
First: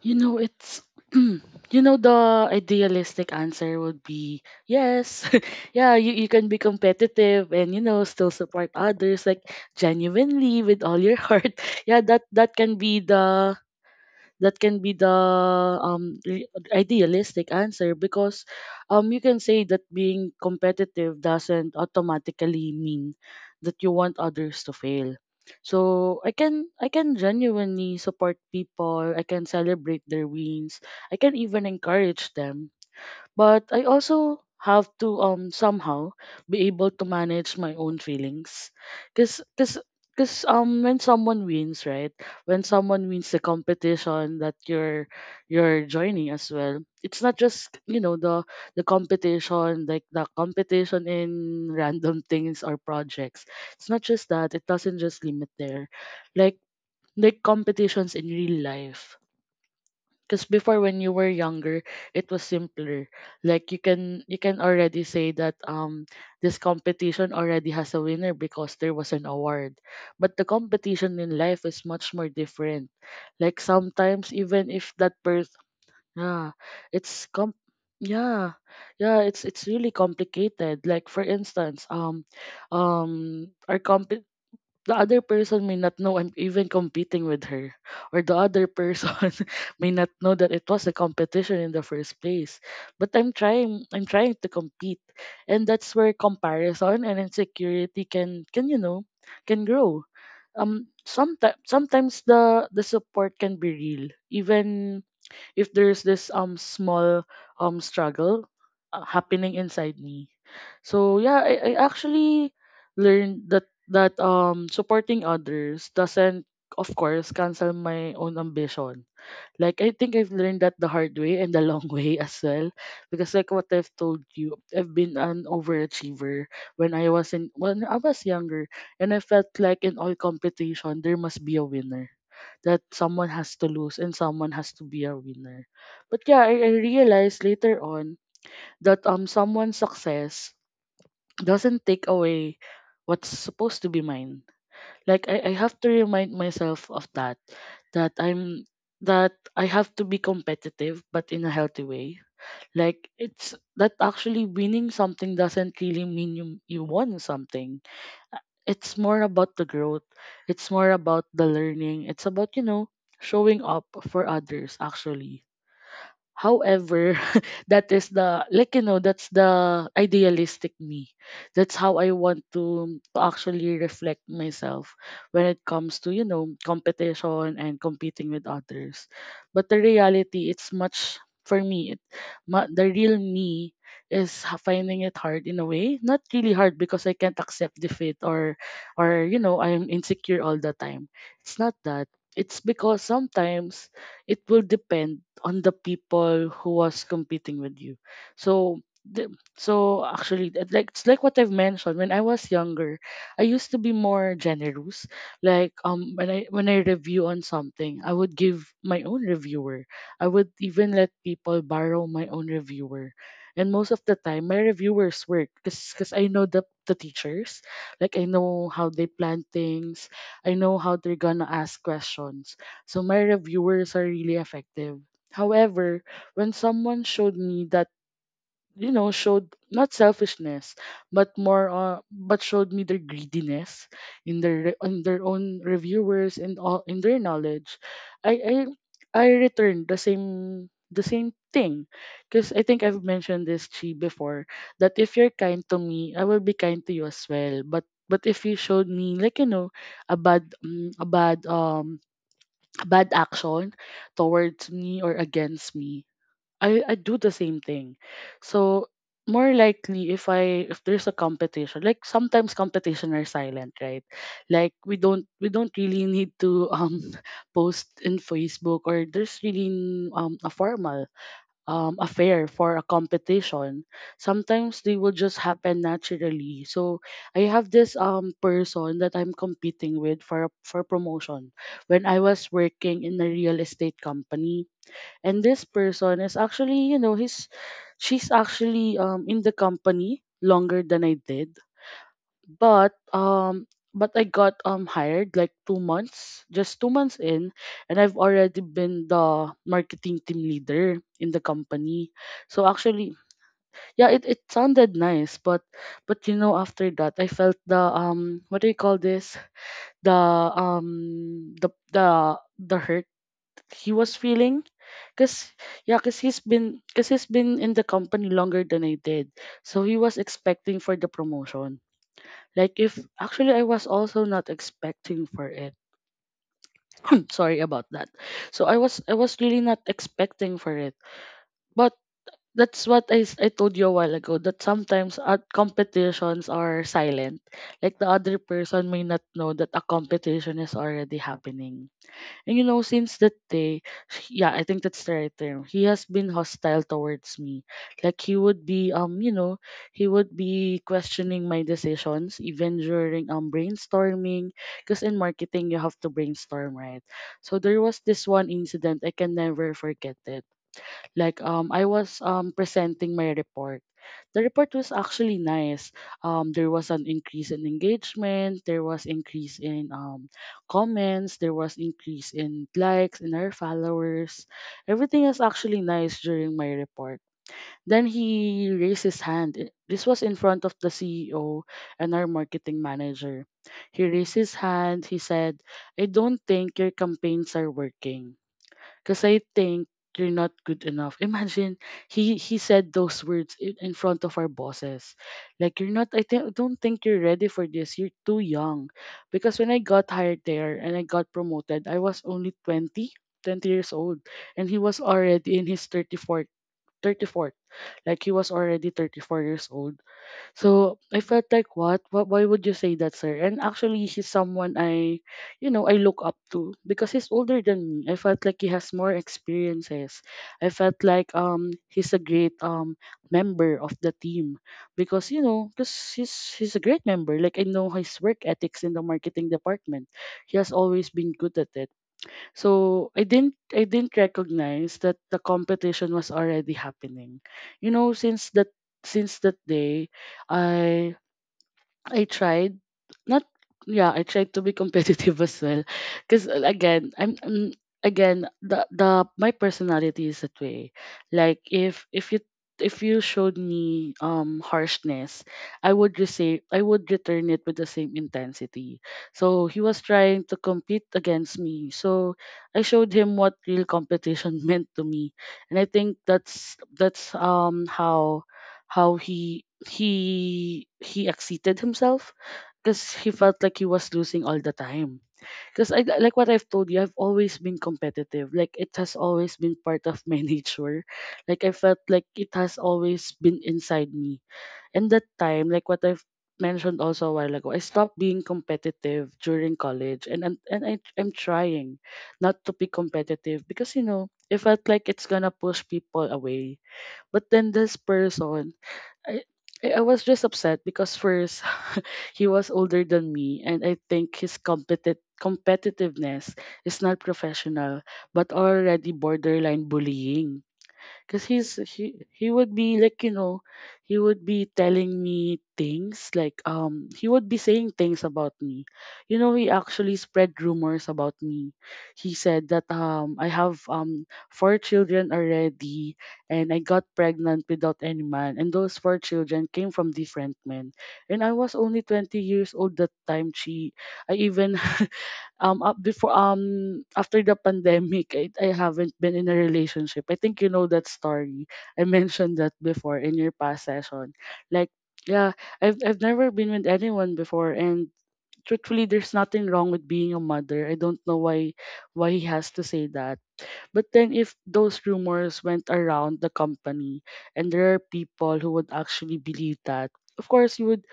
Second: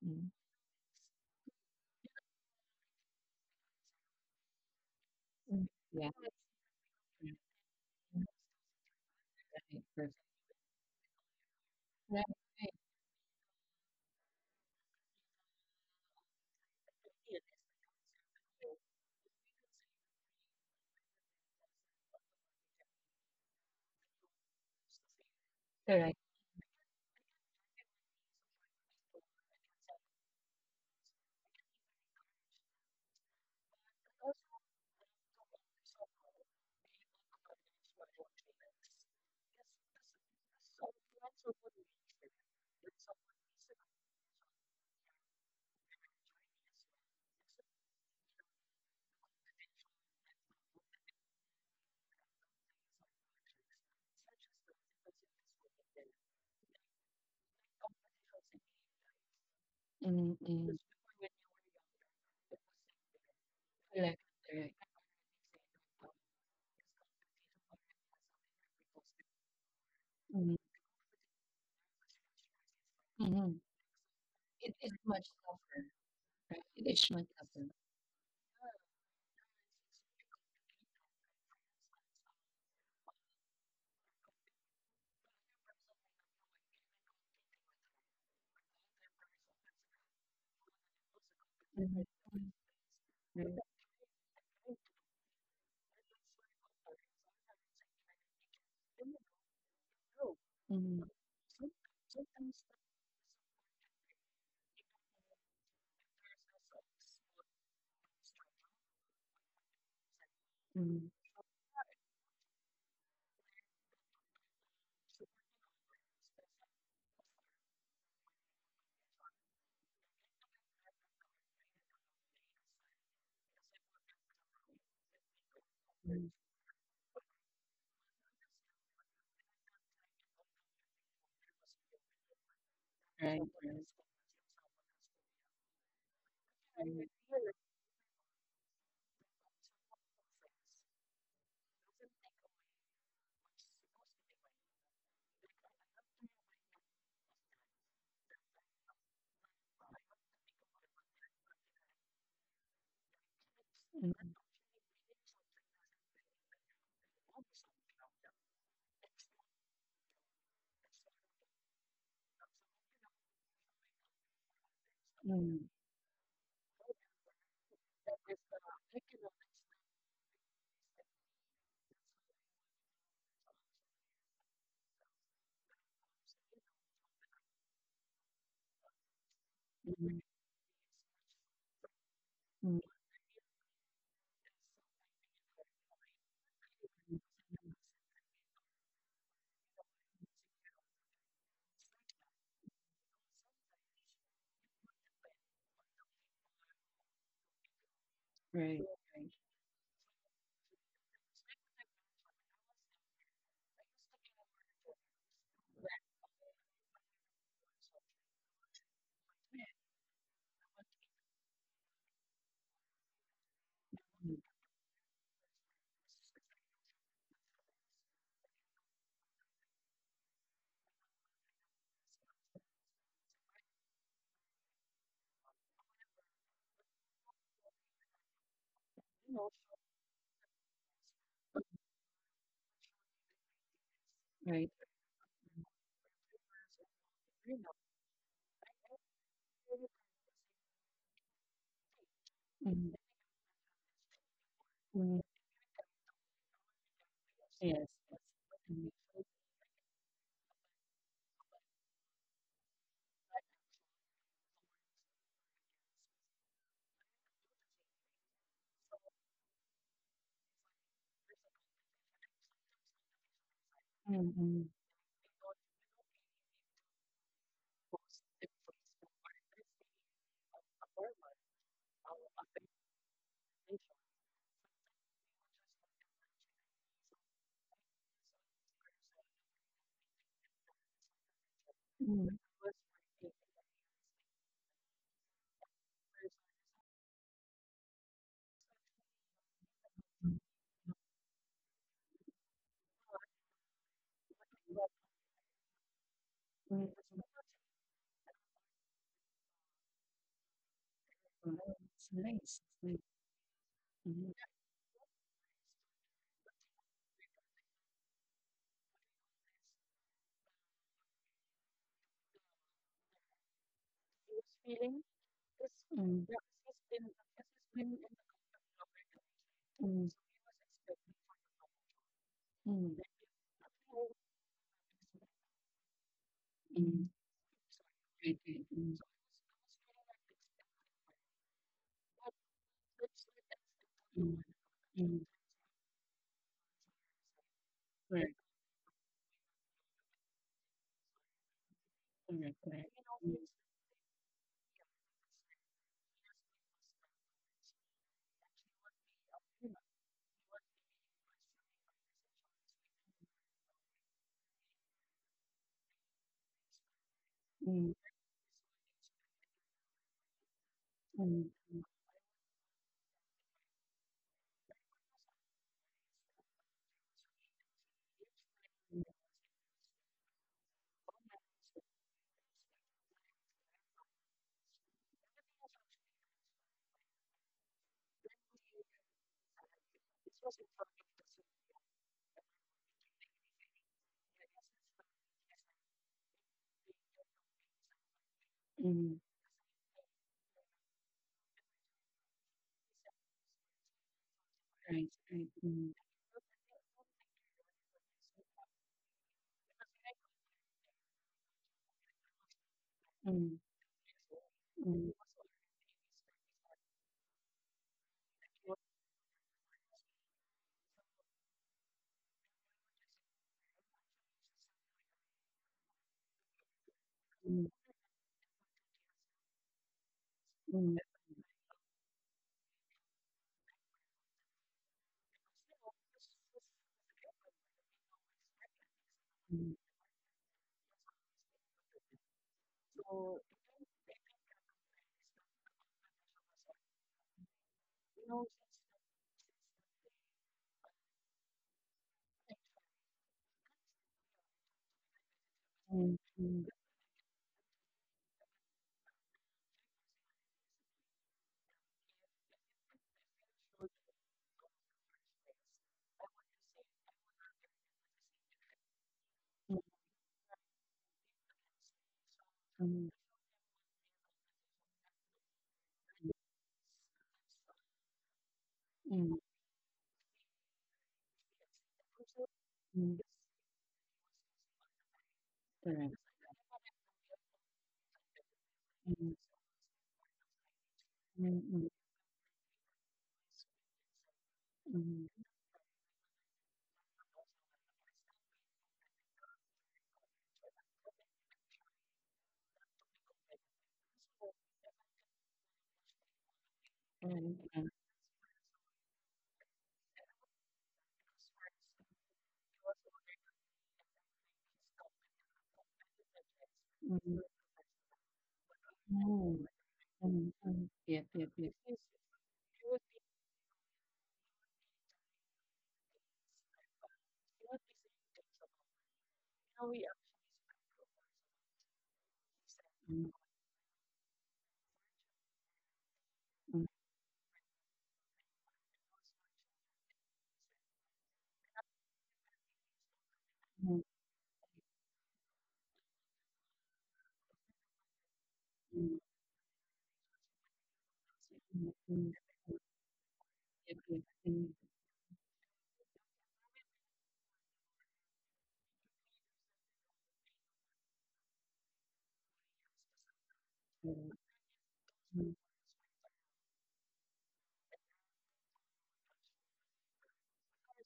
S2: You
S1: Mm.
S2: know, it's the idealistic answer would be yes.
S1: Mm.
S2: Yeah,
S1: Yeah.
S2: you can be competitive and still support others like
S1: Right.
S2: genuinely with all your heart. Yeah,
S1: Right.
S2: that
S1: Right.
S2: can be the, that can be the um re- idealistic answer, because you can say that being competitive doesn't automatically mean that you want others to fail.
S1: Correct.
S2: So I can genuinely support people, I can celebrate their wins, I can even encourage them. But I also have to somehow be able to manage my own feelings. Cause, cause, cause when someone wins, right? When someone wins the competition that you're joining as well, it's not just, the competition, like the competition in random things or projects. It's not just that, it doesn't just limit there. like like competitions in real life, because before,
S1: Mm-mm.
S2: when you were younger, it was simpler. Like you can, you can already say that this competition already has a winner because there was an award. But the
S1: Mm.
S2: competition in life is much more different.
S1: Mm-hmm.
S2: Like
S1: Hmm
S2: sometimes, even if that
S1: much.
S2: person, yeah,
S1: Right. It is much
S2: it's com,
S1: tougher.
S2: yeah. Yeah, it's really complicated. Like for instance, our comp the other person may not know I'm even competing with her, or the other person may not know that it was a competition in the
S1: Right.
S2: first place. But I'm
S1: Right.
S2: trying, I'm trying to compete, and that's where comparison and insecurity can you know can grow. Um,
S1: Mm,
S2: sometimes sometimes the support can be real, even if there's this small struggle happening inside me.
S1: mm.
S2: So yeah, I actually learned that supporting others doesn't of course cancel my own ambition. Like I think I've learned that the hard way and the long way as well, because like what I've told you, I've been an overachiever when I was in when I was younger, and I felt like in all competition there must be a winner, that someone has to lose and someone has to be a winner. But yeah, I realized later on that someone's success doesn't take away what's supposed to be mine. Like I have to remind myself of that. That I'm, that I have to be competitive but in a healthy way. Like it's that
S1: Mm.
S2: actually winning something doesn't really mean you won something. It's more about the growth, it's more about the learning, it's about showing up for others actually. However, that is the like that's the idealistic me. That's how I want to actually reflect myself when it comes to competition and competing with others. But the
S1: Mm. Mm.
S2: reality, it's much for me.
S1: Mm.
S2: The real me is finding it hard in a way. Not really hard because I can't accept defeat or I am insecure all the time. It's not that. It's because sometimes it will depend on the people who was competing with you. So
S1: Right.
S2: the, so actually, like it's like what I've mentioned when I was younger, I used to be more generous, like when I review on something, I would give my own reviewer. I would even let people borrow my own reviewer, and most of the time my reviewers work because I know the teachers, like I know how they plan things, I know how they're gonna ask questions, so my reviewers are really effective. However, when someone showed me that, showed not selfishness, but more, but showed me their greediness in
S1: Right.
S2: in their own reviewers and all in their knowledge, I I I returned the same thing, because I think
S1: Mm.
S2: I've mentioned this, Chi, before, that if you're kind to me, I will be kind to you as well. But if you showed me, a bad, a bad, bad action towards me or against me, I do the same thing. So more likely if I if there's a competition, like sometimes competition are silent, right?
S1: Mm.
S2: Like we don't really need to post in Facebook, or there's really a formal, a fair for a competition. Sometimes they will just happen naturally. So I have this person that I'm competing with for promotion when I
S1: Mm. Mm.
S2: was working in a real estate company. And this person is actually, you know, he's she's actually in the company longer than I did, but um but I got hired like 2 months, just two
S1: Mm.
S2: months in, and I've already been the marketing team leader in the company.
S1: It's nice. It's
S2: So
S1: nice.
S2: actually, yeah, it,
S1: Mm.
S2: it sounded nice, but after that I felt the, what do you call this, the hurt he was feeling, because, yeah,
S1: Mm.
S2: because he's been in the company longer than I did, so he
S1: Mm.
S2: was expecting for the promotion. Like
S1: Mm.
S2: if actually I was also not expecting for it.
S1: Mm,
S2: Sorry about that.
S1: right.
S2: So I was,
S1: Right.
S2: really not expecting for it. But that's what I told you a while ago,
S1: Mm,
S2: that sometimes
S1: mm.
S2: art competitions are silent. Like the
S1: Correct,
S2: other person may not know that a competition is already happening. And
S1: correct,
S2: you know,
S1: correct.
S2: since that day, yeah, I think that's the right term. He has been hostile towards me. Like he would be, he would be questioning my decisions even during brainstorming. Because in marketing you have to brainstorm, right? So there
S1: Mm,
S2: was this one incident I can never forget it, like
S1: mm,
S2: I
S1: mm,
S2: was presenting my report. The report was actually nice. There was an increase in engagement. There was increase in comments. There was increase in likes in our followers. Everything is actually nice during my report. Then he raised his hand. This was in front of the CEO and our marketing manager. He raised his hand. He said, I don't think your campaigns are working
S1: mm, mm, mm.
S2: because I think you're not good enough. Imagine he said those words in front of our
S1: Right,
S2: bosses,
S1: right.
S2: like you're
S1: Mm,
S2: not. I think Don't think you're ready for this. You're too young, because when I got hired there and I got promoted, I was only 20 20 years old, and he was
S1: mm,
S2: already in his thirty fourth thirty fourth, like he was already 34 years old. So I felt like, what? Why would you say that, sir? And actually, he's someone I, you know, I look up to because he's older
S1: mm,
S2: than me. I felt like he has more experiences. I
S1: mm, mm,
S2: felt like he's a great member of the team, because you know, because he's a great member. Like I know his work ethics in the marketing
S1: mm,
S2: department. He has always been good at it, so I didn't recognize that the competition was already happening. You know, since that day, I I tried not yeah, I tried to be competitive as well,
S1: mm,
S2: because
S1: mm,
S2: again, I'm again, the my personality is that way. Like if you showed me harshness, I would return it with the same intensity. So he was trying to compete against me. So I
S1: mm,
S2: showed
S1: mm,
S2: him what real competition meant to me, and I think that's how
S1: mm,
S2: he exceeded himself because
S1: mm.
S2: he felt like he was losing all the time. Because I
S1: Correct.
S2: like what I've told you, I've always been competitive. Like it has
S1: Mm,
S2: always been part of my nature. Like
S1: mm,
S2: I
S1: mm,
S2: felt like it has always been inside me. And that
S1: mm.
S2: time, like what I've mentioned also a while ago, I stopped being competitive during college, and I'm trying not to be competitive because it felt like it's gonna push people away. But
S1: Right,
S2: then
S1: right.
S2: this person, I I was just upset because first, he was older than me, and I think his competitiveness is not
S1: Mm,
S2: professional but already
S1: mm,
S2: borderline
S1: mm,
S2: bullying.
S1: mm. Yep,
S2: Cause
S1: yep, yep.
S2: he would be, like, he would be telling me things like he would be saying things about me. You know, he actually spread rumors about me. He said that
S1: Mm,
S2: I have four children already, and I
S1: mm,
S2: got pregnant without any man and those four children came from different men. And I was only 20 years old that time. She
S1: mm,
S2: I even, up before after the pandemic, I haven't
S1: mm,
S2: been in a relationship. I think you know that story.
S1: mm,
S2: I
S1: mm.
S2: mentioned that before in your past
S1: Right. Because
S2: session.
S1: most people
S2: Like, yeah, I've never been with anyone before, and truthfully there's nothing wrong with being a mother. I don't know why he has to say that. But
S1: live
S2: then,
S1: right
S2: if those rumors went around the company, and there are people who would actually believe that, of course, you would,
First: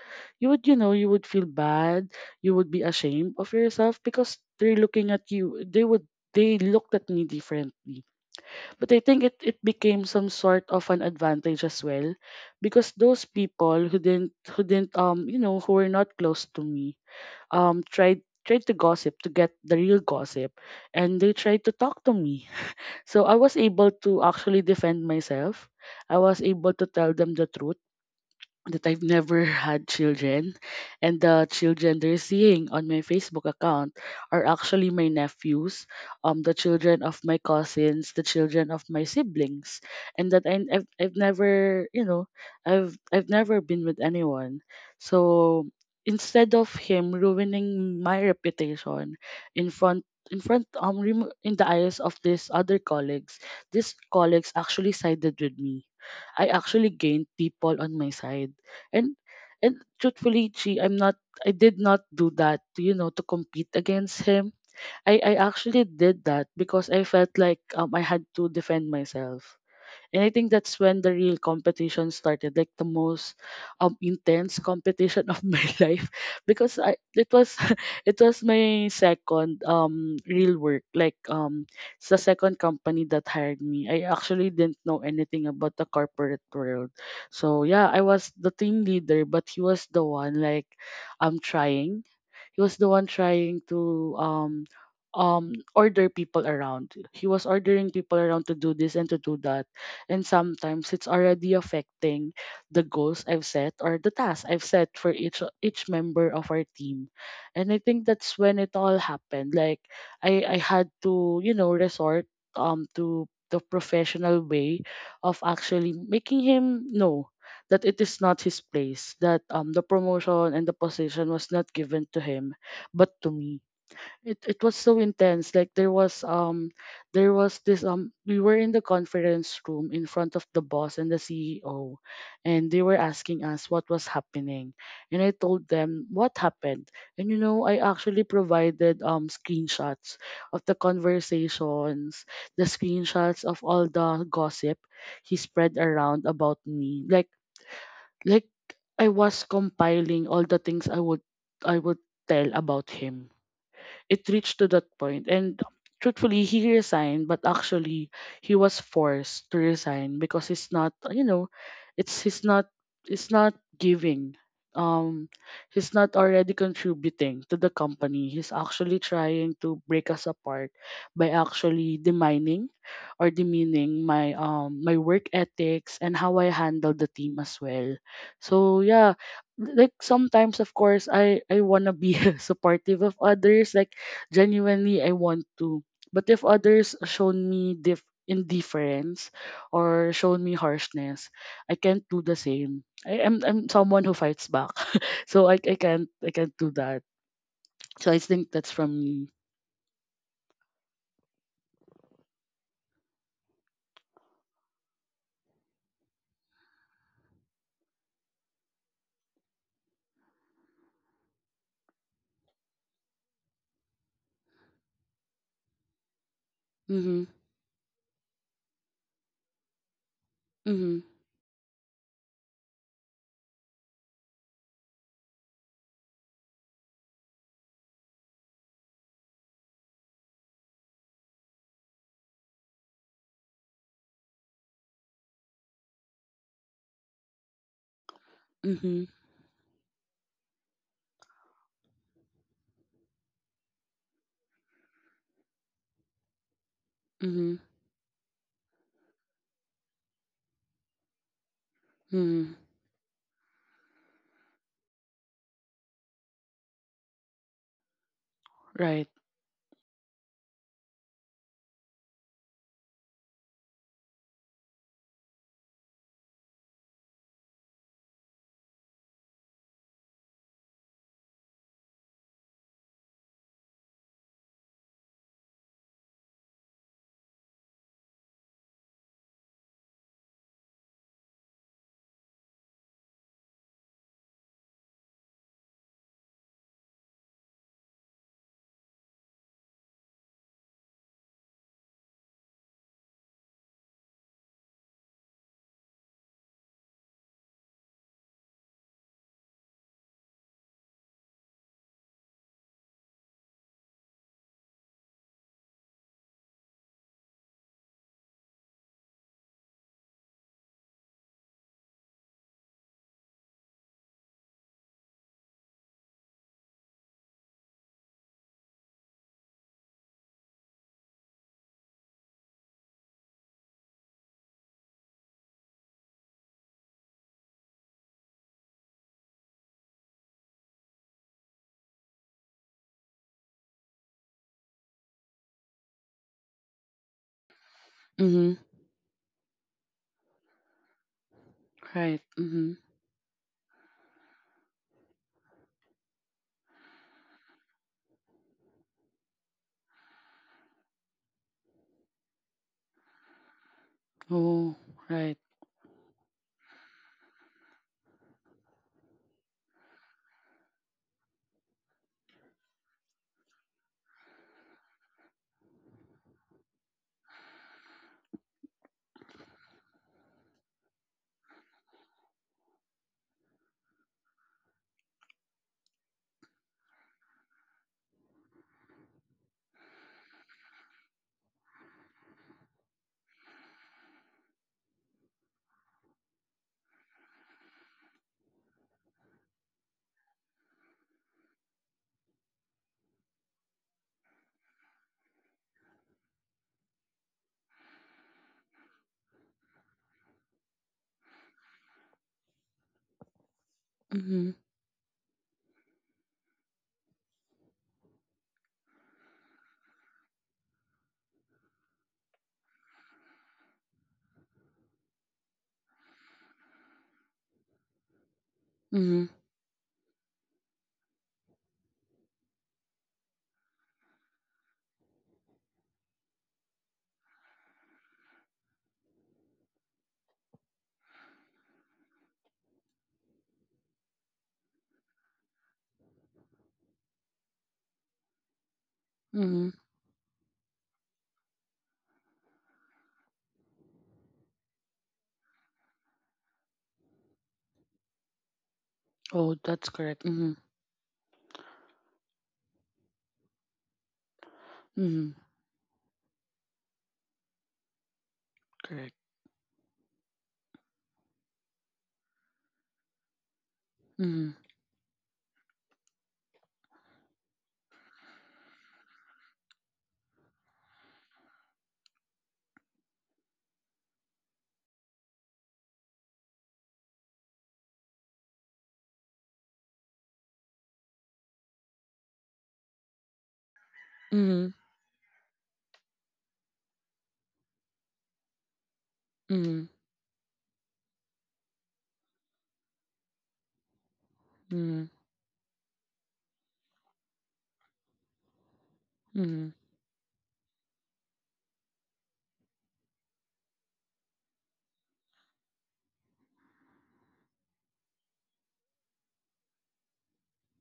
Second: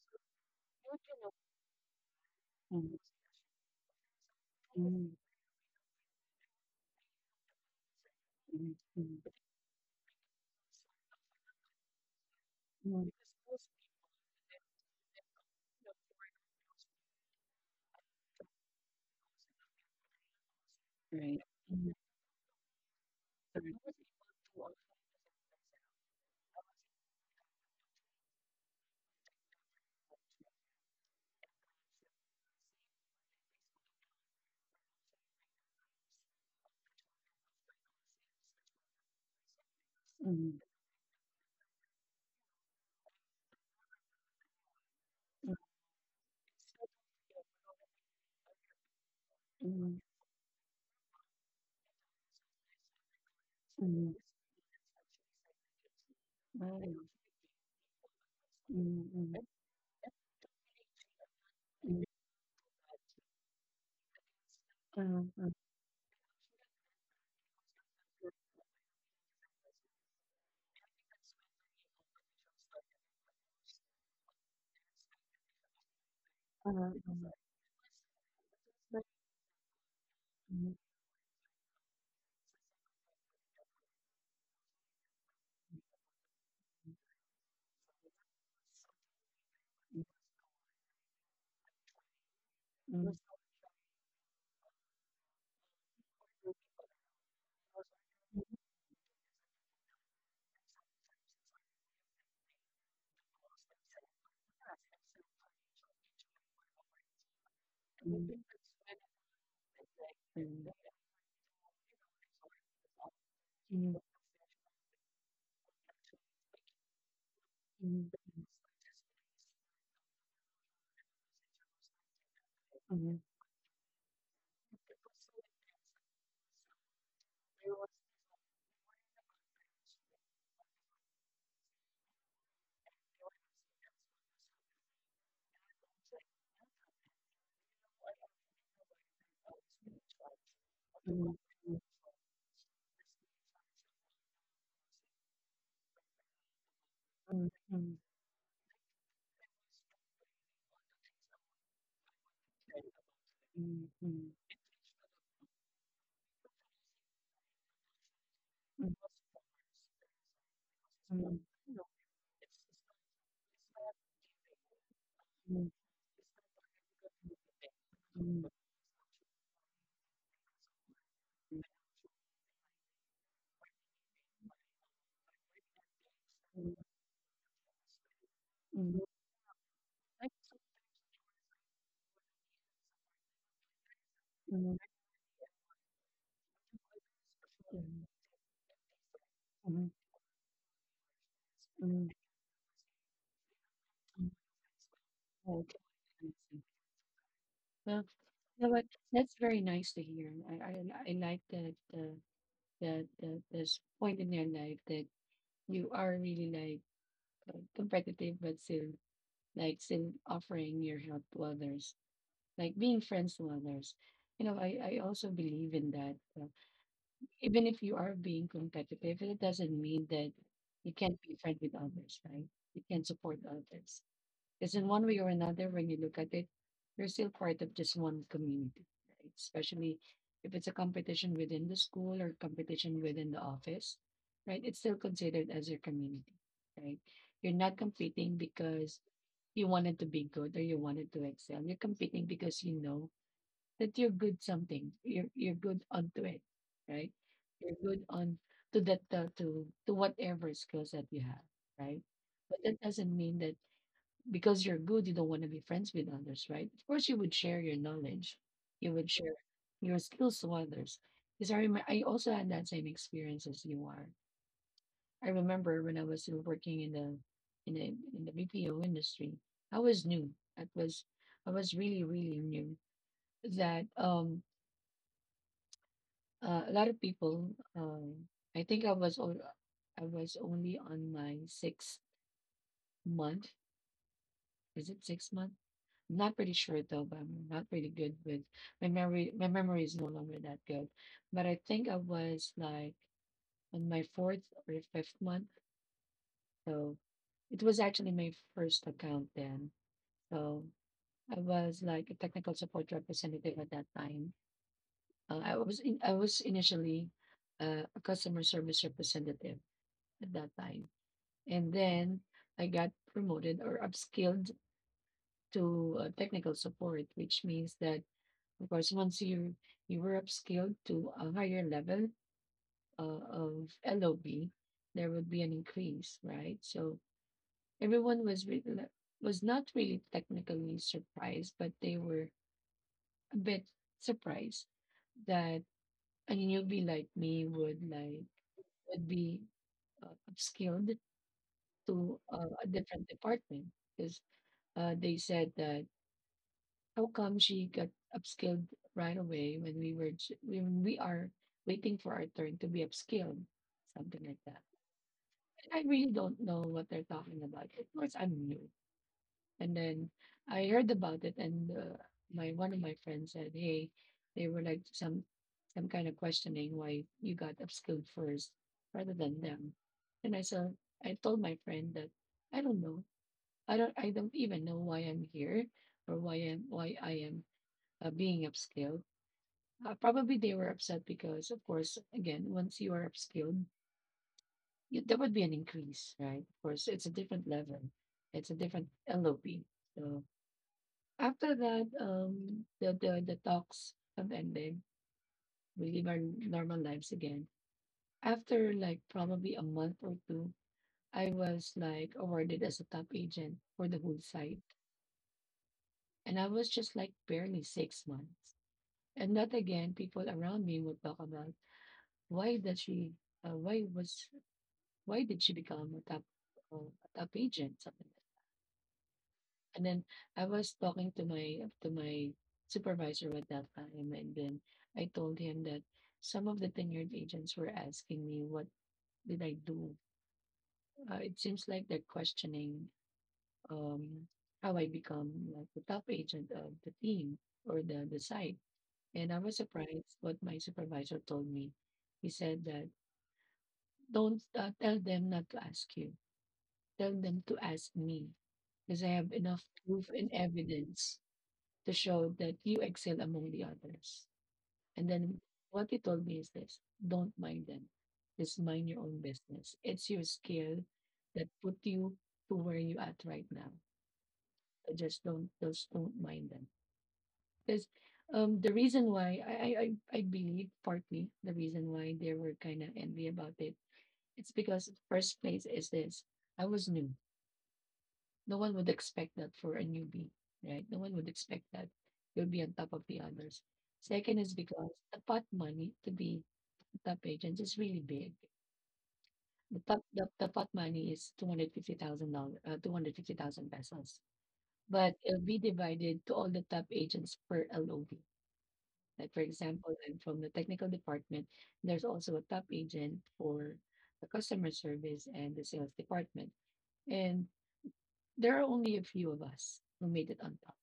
S2: you would, you know, you would feel bad. You would be ashamed of yourself because they're looking
S1: in
S2: at you. They looked at me differently.
S1: the
S2: But I
S1: most
S2: think it became some sort of an advantage as well, because those people who didn't, you know, who were not close to me, tried tried to gossip to get the real gossip, and they tried to talk to me, so I was able to actually defend myself. I was able to tell them the truth that I've never had children, and the children they're seeing on my Facebook account are actually my nephews, the children of my cousins, the children of my siblings, and that I've never, you know, I've never been with anyone. So instead of him ruining my reputation in front in the eyes of these colleagues actually sided with me. I actually gained people on my side. And and truthfully, Chi, I did not do that to, you know, to compete against him. I actually did that because I felt like I had to defend myself. And I think that's when the real competition started, like the most intense competition of my life, because I it was it was my second real work, like it's the second company that hired me. I actually didn't know anything about the corporate world. So yeah, I was the team leader, but he was the one, like, I'm trying he was the one trying to order people around. He was ordering people around to do this and to do that. And sometimes it's already affecting the goals I've set or the tasks I've set for each member of our team. And I think that's when it all happened. Like I had to, you know, resort to the professional way of actually making him know that it is not his place, that the promotion and the position was not given to him, but to me. It was so intense. Like there was this, we were in the conference room in front of the boss and the CEO, and they were asking us what was happening. And I told them what happened. And you know, I actually provided screenshots of the
S1: people do also
S2: conversations, the screenshots of all the gossip he spread around about me.
S1: mhm, mhm,
S2: Like I was compiling all the things I would tell about him. It
S1: mhm,
S2: reached to that point, and truthfully he resigned, but actually he was
S1: mhm,
S2: forced to resign because it's not. It's he's not it's Not giving um
S1: mhm,
S2: he's not already contributing to the company. He's actually trying to break us apart by actually demining or demeaning my my work ethics and how I handle the team as well, so
S1: mhm,
S2: yeah. Like sometimes of course I want to be supportive of others, like
S1: mhm,
S2: genuinely I want to. But if others shown me indifference
S1: mhm, mhm,
S2: or shown me harshness, I
S1: mhm.
S2: can't do the same. I'm someone who fights back, so I
S1: Okay,
S2: can't I can't do that.
S1: well,
S2: So I think
S1: you know
S2: that's
S1: what?
S2: from me.
S1: That's very nice to hear. I like that that there's point in your life that you are really like competitive, but still offering your help to others, like being friends to others. You know, I also believe in that. Uh,
S2: Mhm.
S1: even if you are being competitive, it doesn't mean that you
S2: Mhm.
S1: can't be friend with others, right? You can support others. Because in one way or another, when you look at it, you're still part of just one community, right? Especially if it's a competition within the school or competition within the office, right? It's still considered as your community, right? You're not competing because
S2: Mhm.
S1: you wanted to be good or you wanted to excel. You're competing because you know that you're good something. You're good onto it, right?
S2: Mhm.
S1: You're good on to that to whatever skills that you have, right? But
S2: Mhm.
S1: that doesn't mean that because you're good, you don't want to be friends with others, right? Of course, you would share your knowledge, you would
S2: Right.
S1: share your skills to others. Because I remember, I also had that same experience as you are. I remember when I was still working in the in the BPO industry, I was new. I was I was really really new that uh, a lot of people. Um, I think I was only on my sixth month. Is it 6 month? I'm not pretty sure though, but I'm not really good with my memory. My memory is no longer that good. But I think I was like on my fourth or fifth month. So it was actually my first account then. So I was like a technical support representative at that time. I was initially a customer service representative at that time. And then I got promoted or upskilled to technical support, which means that, of course, once you were upskilled to a higher level of LOB, there would be an increase, right? So everyone was re- le- was not really technically surprised, but they were a bit surprised that a newbie like me would
S2: Mhm.
S1: be upskilled to
S2: Right.
S1: a
S2: Mhm.
S1: different department because they said that, how come she got upskilled right away when when we are waiting for our turn to be upskilled, something like that.
S2: Oh. Right.
S1: I really don't know what they're talking about. Of course, I'm new. And then I heard about it, and my one of my friends said, hey, they were like some kind of questioning why you got upskilled first rather than them. And I said, I told my friend that I don't know. I don't even know why I'm here or why I am being upscaled. Probably they were upset because, of course, again, once you are upscaled, there would be an increase, right? Of course, it's a different level, it's a different LOP. So after that, the talks have ended. We live our normal lives again. After like probably a month or two, I was like awarded as a top agent for the whole site,
S2: Mhm.
S1: and I was just like barely 6 months. And that again, people around me would talk about why did she why was why did she become a top agent, something like
S2: Mhm.
S1: that. And then I was talking to my supervisor at that time. And then I told him that some of the tenured agents were asking me what did I do. Uh, it seems like they're questioning um how I become like the top agent of the team or the site. And I was
S2: Mhm.
S1: surprised what my supervisor told me. He said that, don't tell them not to ask you, tell them to ask me because I have
S2: Oh,
S1: enough
S2: that's
S1: proof
S2: correct.
S1: and
S2: Mhm.
S1: evidence to show that you excel among the others. And
S2: Mhm.
S1: then what he told me is this, don't mind them. Just mind your
S2: Correct.
S1: own business. It's your skill that put you to where you at right now.
S2: Mhm.
S1: So just don't just don't mind them. Because the reason why I believe partly the reason why they were kind of envy about it, it's because first place is this. I was new. No one would expect that for a newbie, right? No one would expect that you'll be on top of the others. Second is
S2: Mhm.
S1: because the pot money to be top agents is really big.
S2: Mhm.
S1: The pot money is $250,000, 250,000 pesos,
S2: Mhm.
S1: but it'll be divided to all the top agents per LOB. Like for
S2: Mhm.
S1: example, I'm from the technical department. There's also a top agent for the customer service and the sales department, and there are only a few of us who made it on top.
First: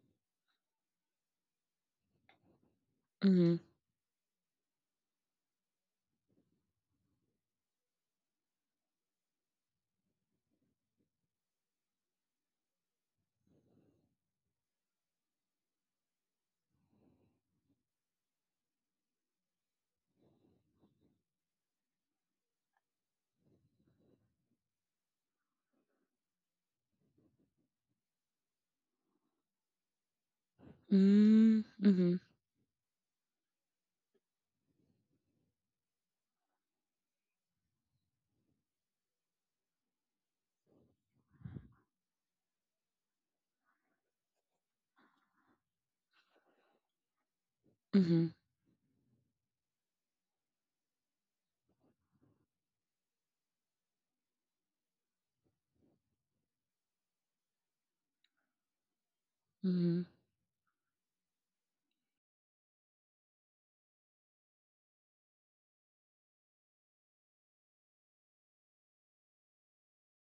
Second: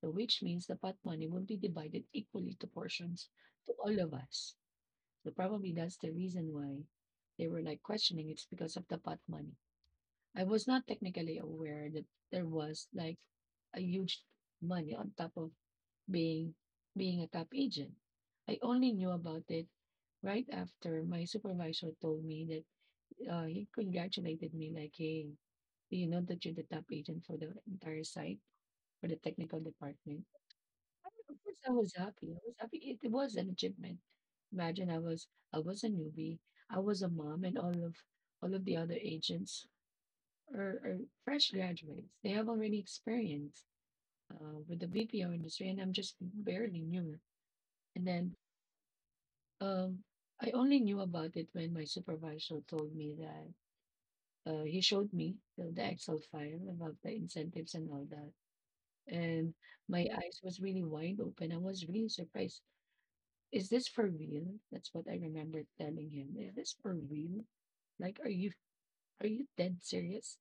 S1: So which means the pot money will be divided equally to portions
S2: Mhm.
S1: to all of us. So probably that's the reason why they were like questioning, it's because of the pot money. I was not technically aware that there was like a huge money on top of being being a top agent. I only knew about it right after my supervisor told me that he congratulated me like, hey, do you know that you're the top agent for the entire site for the technical department? I mean, of course
S2: Mm,
S1: I was
S2: mhm,
S1: happy. I was happy. It was an achievement. Imagine I was a newbie. I was a mom and all of the other agents are fresh graduates. They have already experience with the BPO industry and I'm just barely new. And
S2: mhm,
S1: then um I only knew about it when my supervisor told me that he showed me the Excel file about the incentives and all that. And my
S2: mhm,
S1: eyes was really wide open. I was really surprised. Is this for real? That's what I remember telling him. Is this for real? Like, are you dead serious?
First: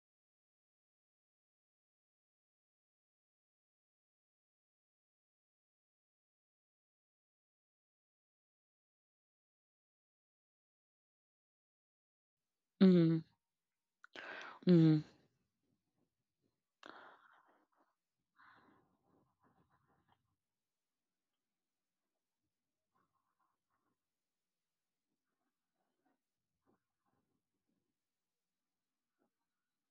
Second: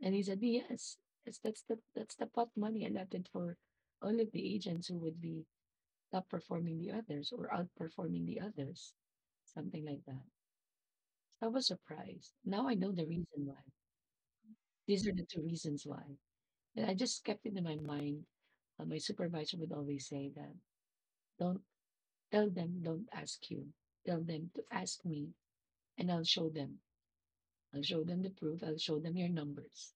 S1: And he said, yes. Yes, that's the pot money allotted for all of the agents who would be top performing the others or outperforming the others. Something like that. I was surprised. Now I know the
S2: mhm,
S1: reason why. These
S2: mhm,
S1: are the two reasons why. And I just kept it in my mind. My supervisor would always say that don't tell them, don't ask you. Tell them to ask me and I'll show them. I'll show them the proof. I'll show them your numbers.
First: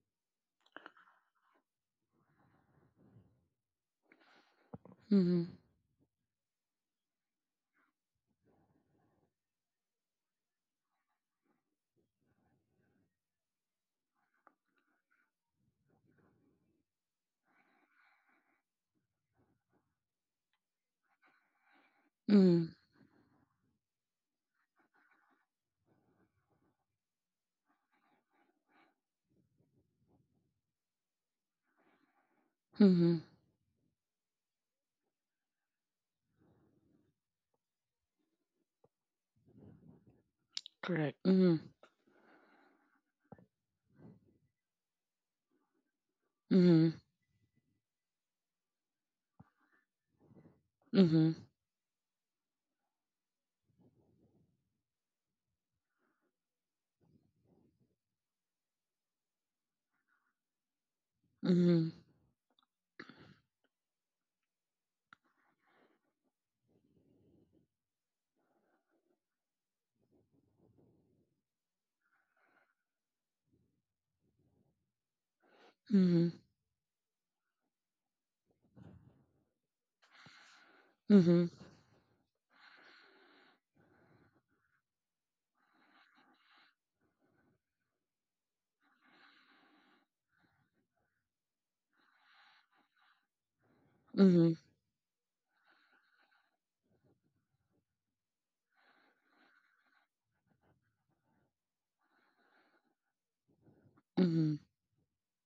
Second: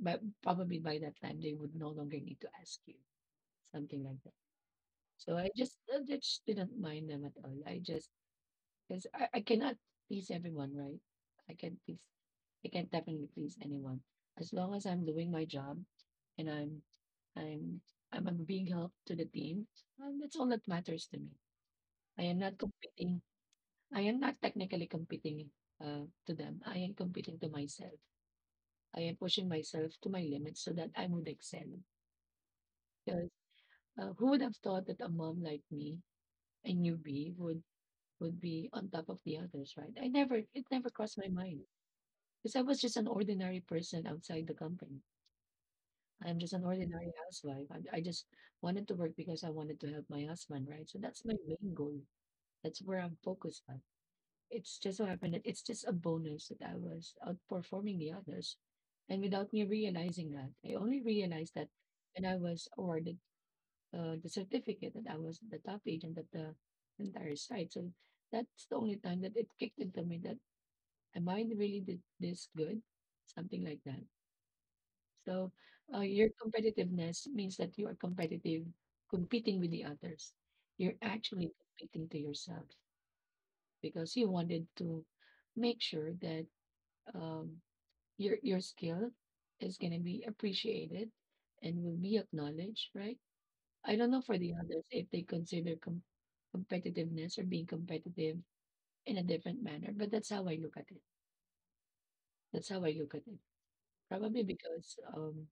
S1: But probably by that time, they would no longer need to ask you, something like that. So
S2: mhm,
S1: I just didn't mind them at all. I just, because I cannot please everyone, right? I can not please, I can not definitely please anyone as long as I'm doing my job and I'm, I'm being help to the team. That's all that matters to me. I am not
S2: mhm,
S1: competing. I am not technically competing to them. I am competing to myself. I am pushing myself to my limits so that I would excel.
S2: mhm.
S1: Because who would have thought that a mom like me, a newbie, would be on top of the others, right? I never, it never crossed
S2: Correct.
S1: my mind
S2: Mhm,
S1: because I was just an ordinary person outside the company. I'm just an
S2: mhm,
S1: ordinary housewife. I just wanted to work because I wanted to help my husband, right? So that's my
S2: mhm,
S1: main goal. That's where I'm focused on. It's just so happened that it's just a bonus that I was outperforming the others. And without me realizing that, I only realized that
S2: mhm,
S1: when I was awarded the certificate that I was the top agent at the entire site. So that's the only time that it kicked into me that am I really did this good? Something like that. So your
S2: mhm,
S1: competitiveness means that you are competitive, competing with the others. You're actually
S2: mhm,
S1: competing to yourself because you wanted to make sure that um, your skill is going to be appreciated and will be acknowledged, right? I don't know for the
S2: mhm,
S1: others if they consider competitiveness or being competitive in a different manner, but that's how I look at it. That's how I look at it. Probably
S2: mhm,
S1: because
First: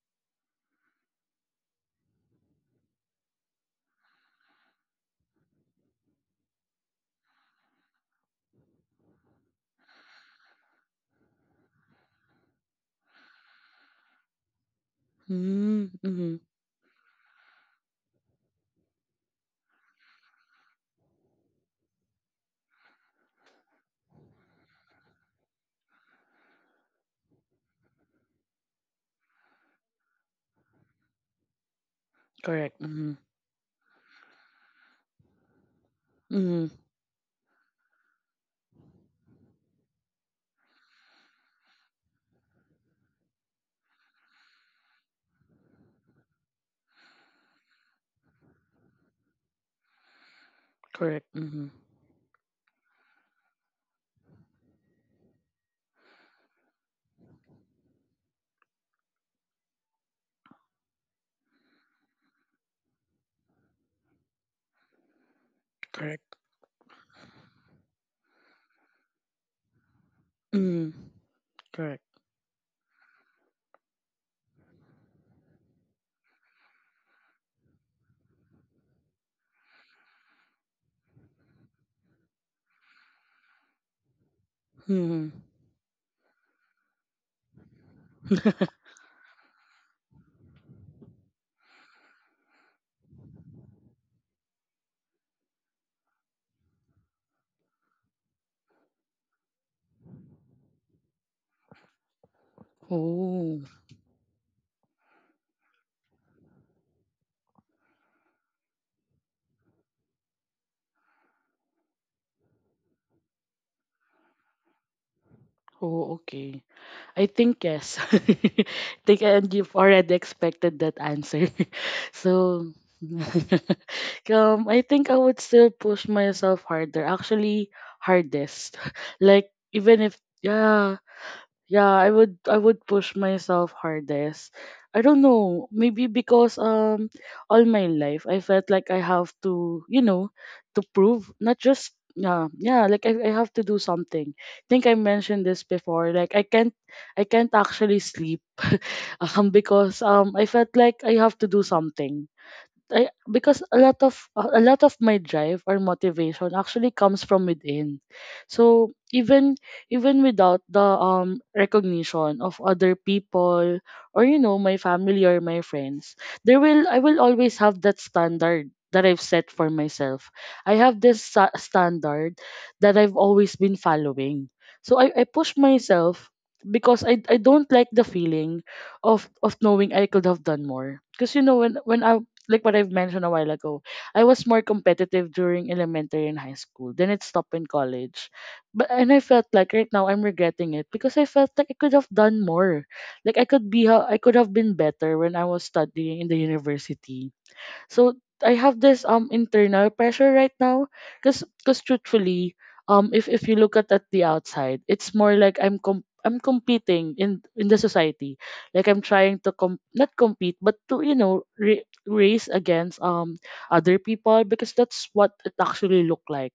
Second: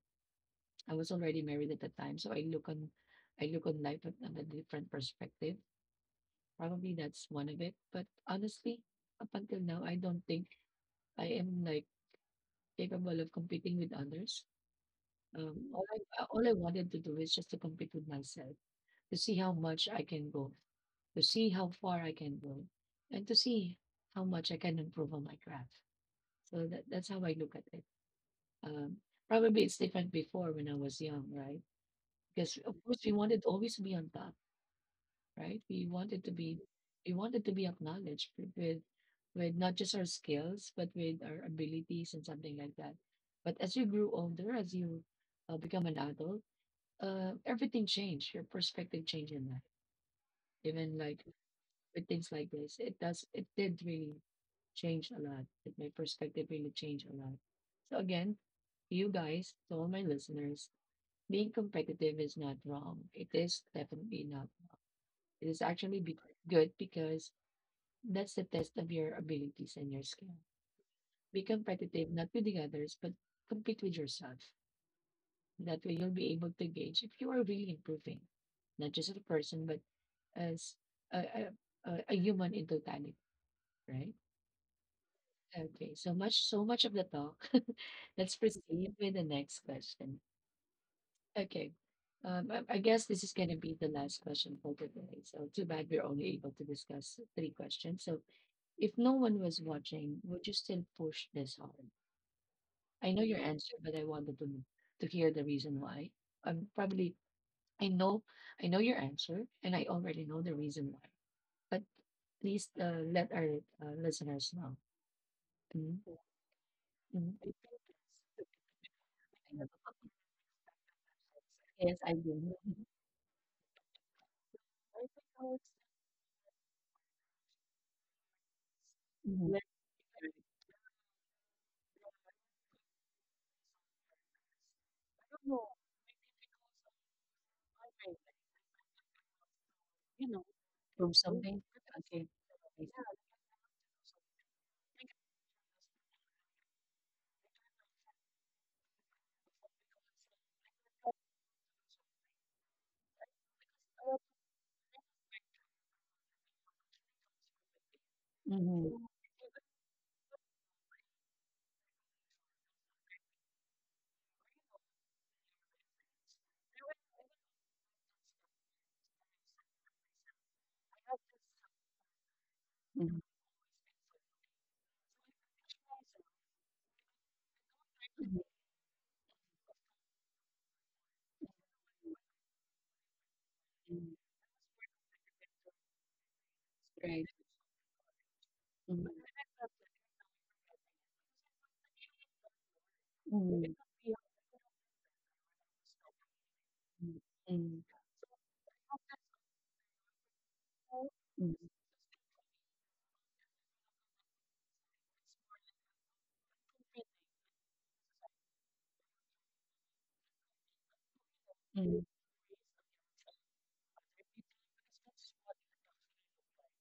S1: I was already married at the time, so I look on life on a different perspective. Probably that's one of it. But honestly, up until now, I don't think I am like capable of competing with others.
S2: mhm, mhm.
S1: All I wanted to do is just to compete with myself, to see how much I can go, to see how far I can go, and to see how much I can improve on my craft. So that's how I look at it. Um, probably it's different before when I was young, right? Because of
S2: Correct.
S1: course we
S2: Mhm,
S1: wanted to always be on top, right? We wanted to be
S2: mhm.
S1: we wanted to be acknowledged with not just our skills but with our abilities and something like that. But as you grew older, as you become an adult, everything changed. Your perspective changed in life. Even like
S2: Correct. Mhm.
S1: with things like this, it does. It did really change a lot. It, my perspective really changed a lot. So again, you guys, to all my listeners, being competitive is not wrong. It is definitely not wrong. It is actually
S2: Correct.
S1: good because that's the test of your abilities and your skill.
S2: Mhm.
S1: Be
S2: Correct.
S1: competitive, not with the others, but compete with yourself. That way you'll be able to gauge if you are really improving, not just as a person, but as a human in totality, right?
S2: Mhm.
S1: Okay, so much, of the talk. Let's proceed with the next question. Okay. I guess this is going to be the last question for today. So too bad we're only able to discuss three questions. So if no one was watching, would you still push this hard? I know your
S2: Oh.
S1: answer, but I wanted to hear the reason why. Probably I know, I know your answer, and I already know the reason why. But please let our listeners know. Mm-hmm.
S2: Oh, okay. I
S1: hmm
S2: think yes. I think, and you've already expected that answer.
S1: Yes, I do. Hmm
S2: So I think I would still push myself harder. Actually hardest. Like even if yeah, yeah, I would push myself hardest. I don't know, maybe because all my life I felt like I have to, you know, to
S1: Prove
S2: prove
S1: something.
S2: not just
S1: Okay. it.
S2: yeah, yeah, like I have to do something. I think I mentioned this before. Like I can't actually sleep because I felt like I have to do something. I because a lot of my drive or motivation actually comes from within.
S1: Mm-hmm.
S2: So even even without the recognition of other people or you know my family or my friends, there will I will always have that standard that I've set for myself. I have this standard
S1: Mm-hmm.
S2: that I've always been following. So I push myself because I don't like the feeling of knowing I could have done more. Because you know when when I, like what I've mentioned a while ago, I was more competitive during elementary and high school.
S1: Right.
S2: Then it stopped in college. But
S1: Mm-hmm.
S2: and I felt like right now I'm regretting it because I felt like I could have done more. Like I
S1: Mm-hmm.
S2: could be I could have been better when I was studying in the university.
S1: Mm-hmm.
S2: So I have this internal pressure right now
S1: Mm-hmm.
S2: because truthfully if you look at the outside, it's more like I'm I'm competing in the society, like I'm trying to not compete but to you know
S1: Mm-hmm.
S2: race against other people because that's what it actually look like.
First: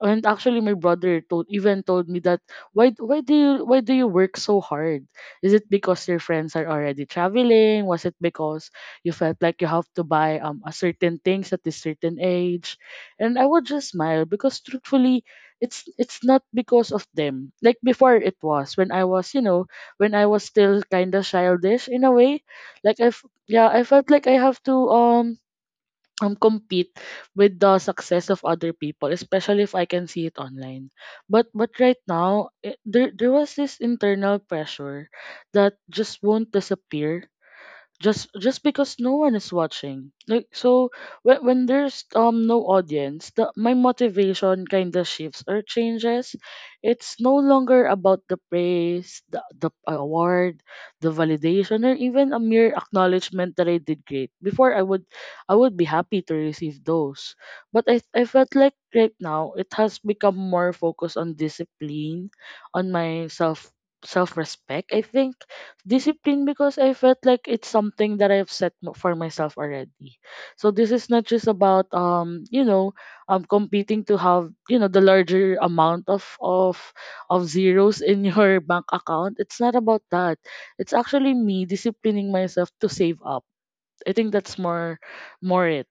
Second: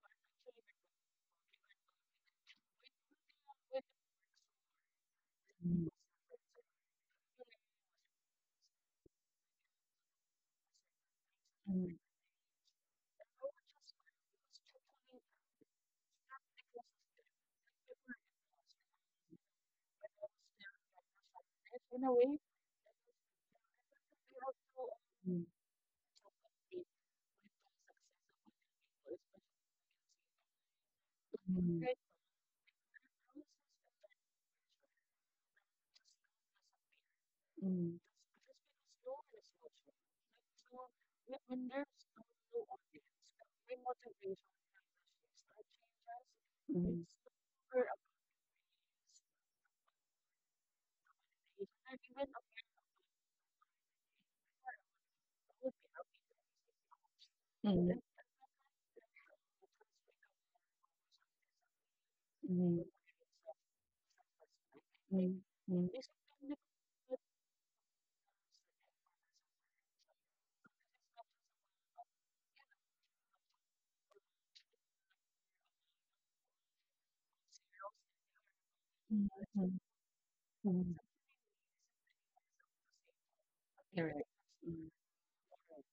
S2: And actually, my brother told even told me that why do you why do you work so hard? Is it because your friends are already traveling? Was it because you felt like you have to buy a certain things at this
S1: Mm-hmm.
S2: certain age? And I would just smile because truthfully, it's not because of them. Like before, it was when I was you know when I was still kind of childish in a way. Like yeah I felt like I have to compete with the success of other people, especially if I can see it online. But
S1: Mm-hmm.
S2: right now, there was this internal pressure that just won't disappear
S1: mm
S2: just because no one is watching like so when there's no audience the my motivation kind of shifts or changes. It's no longer about the praise, the award, the validation, or even a mere acknowledgement that I did great. Before I would I would be happy to receive those, but I felt like right now it has become more focused on discipline, on my self, self respect I think.
S1: mm, mm,
S2: Discipline because I felt like it's something that I've set for myself already. So this is not just about you know competing to have you know the larger amount of zeros in your bank
S1: mm,
S2: account. It's
S1: mm,
S2: not about that. It's
S1: Mhm.
S2: actually me disciplining myself to save up. I
S1: Correct.
S2: think that's
S1: Mm.
S2: more, more it.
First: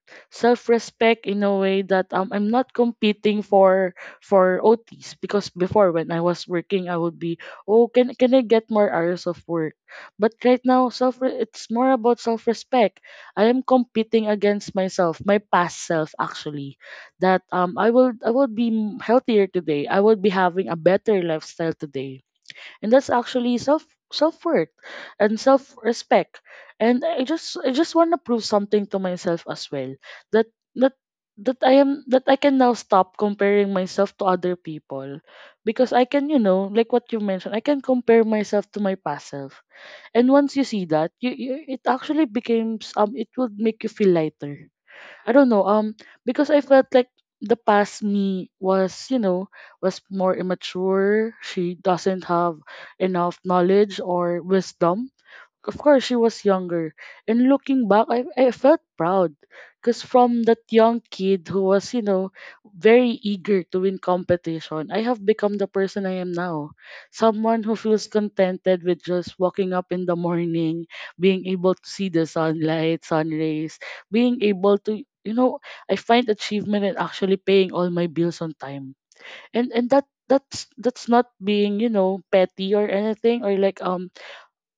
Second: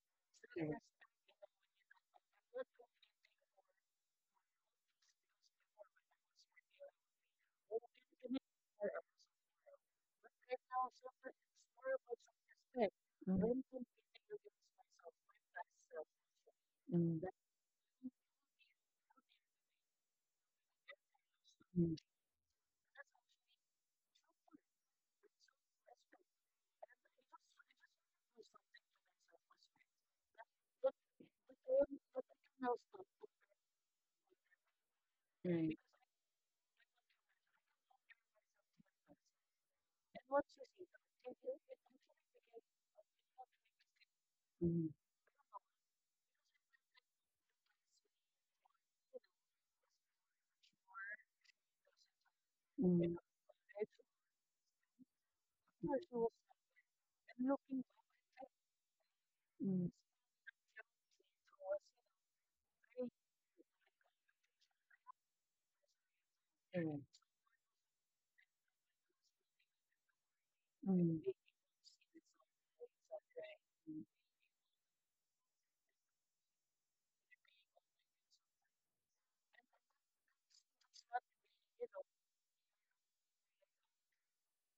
S1: Correct.
S2: Self-respect in a way that I'm not competing for OTs because before when I was working I would be oh can I get more hours of work? But right now self it's more about self-respect. I am
S1: Mm.
S2: competing against myself, my past self actually.
S1: Mm.
S2: That I will be healthier today. I will be having a better lifestyle
S1: Mm.
S2: today, and that's actually self, self worth and self respect. And I just want to prove something to myself as well, that that that I am, that I can now stop comparing myself to other people,
S1: Right.
S2: because I can, you know, like what you mentioned, I can compare myself to my past self. And once you see that, you it actually becomes it would make you feel lighter.
S1: Mm.
S2: I don't know. Because I felt like the past me was, you know, was more immature. She doesn't have
S1: Mm.
S2: enough knowledge or wisdom. Of course, she was younger. And looking back, I felt proud.
S1: Mm.
S2: Because from that young kid who was, you know, very eager to win competition, I have become the person I am now. Someone who feels contented with just waking up in the morning, being able to see the sunlight, sun rays, being able to, you know, I find achievement in actually paying all my bills on time. And that's not being, you know, petty or anything,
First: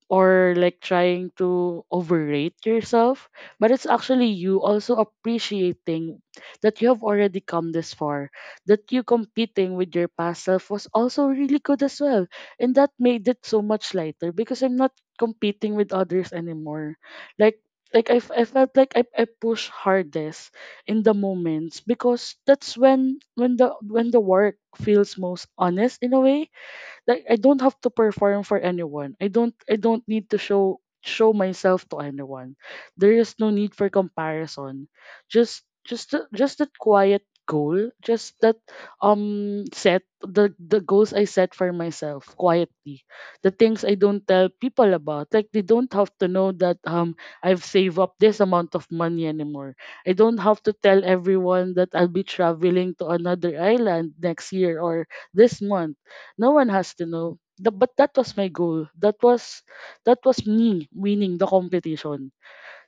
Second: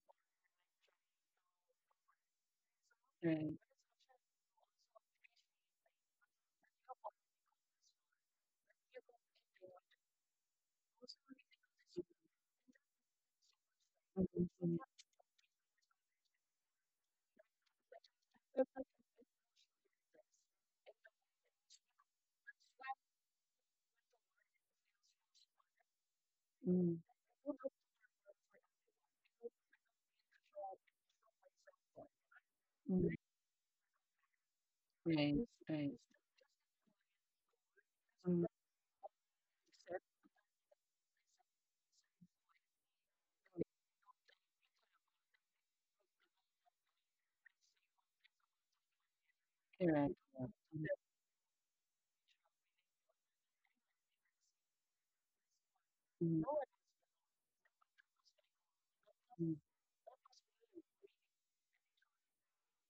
S2: or like trying to overrate yourself,
S1: Correct.
S2: but it's actually you also appreciating that you have already come this far, that you competing with your past self was also really good as well. And that made it so much
S1: Mm.
S2: lighter because I'm
S1: Sí.
S2: not competing with others anymore. Like, like I felt like I push hardest in the moments because that's when when the work feels most honest in a way.
S1: Mm. Right.
S2: Like I don't have to perform for anyone. I don't need to show myself to anyone.
S1: Mm. Mm. Mm.
S2: There
S1: Mm.
S2: is no need for comparison.
S1: Right.
S2: Just just that quiet goal, just
S1: Right.
S2: that set the goals I set for myself quietly. The things I don't tell people about. Like they don't have to know that I've saved up this amount of money anymore.
S1: Correct,
S2: I don't have to
S1: yeah.
S2: tell everyone that I'll be traveling to another island next year or this month.
S1: Mm.
S2: No one has to know. But that was my goal. That
S1: Mm,
S2: was me winning the competition.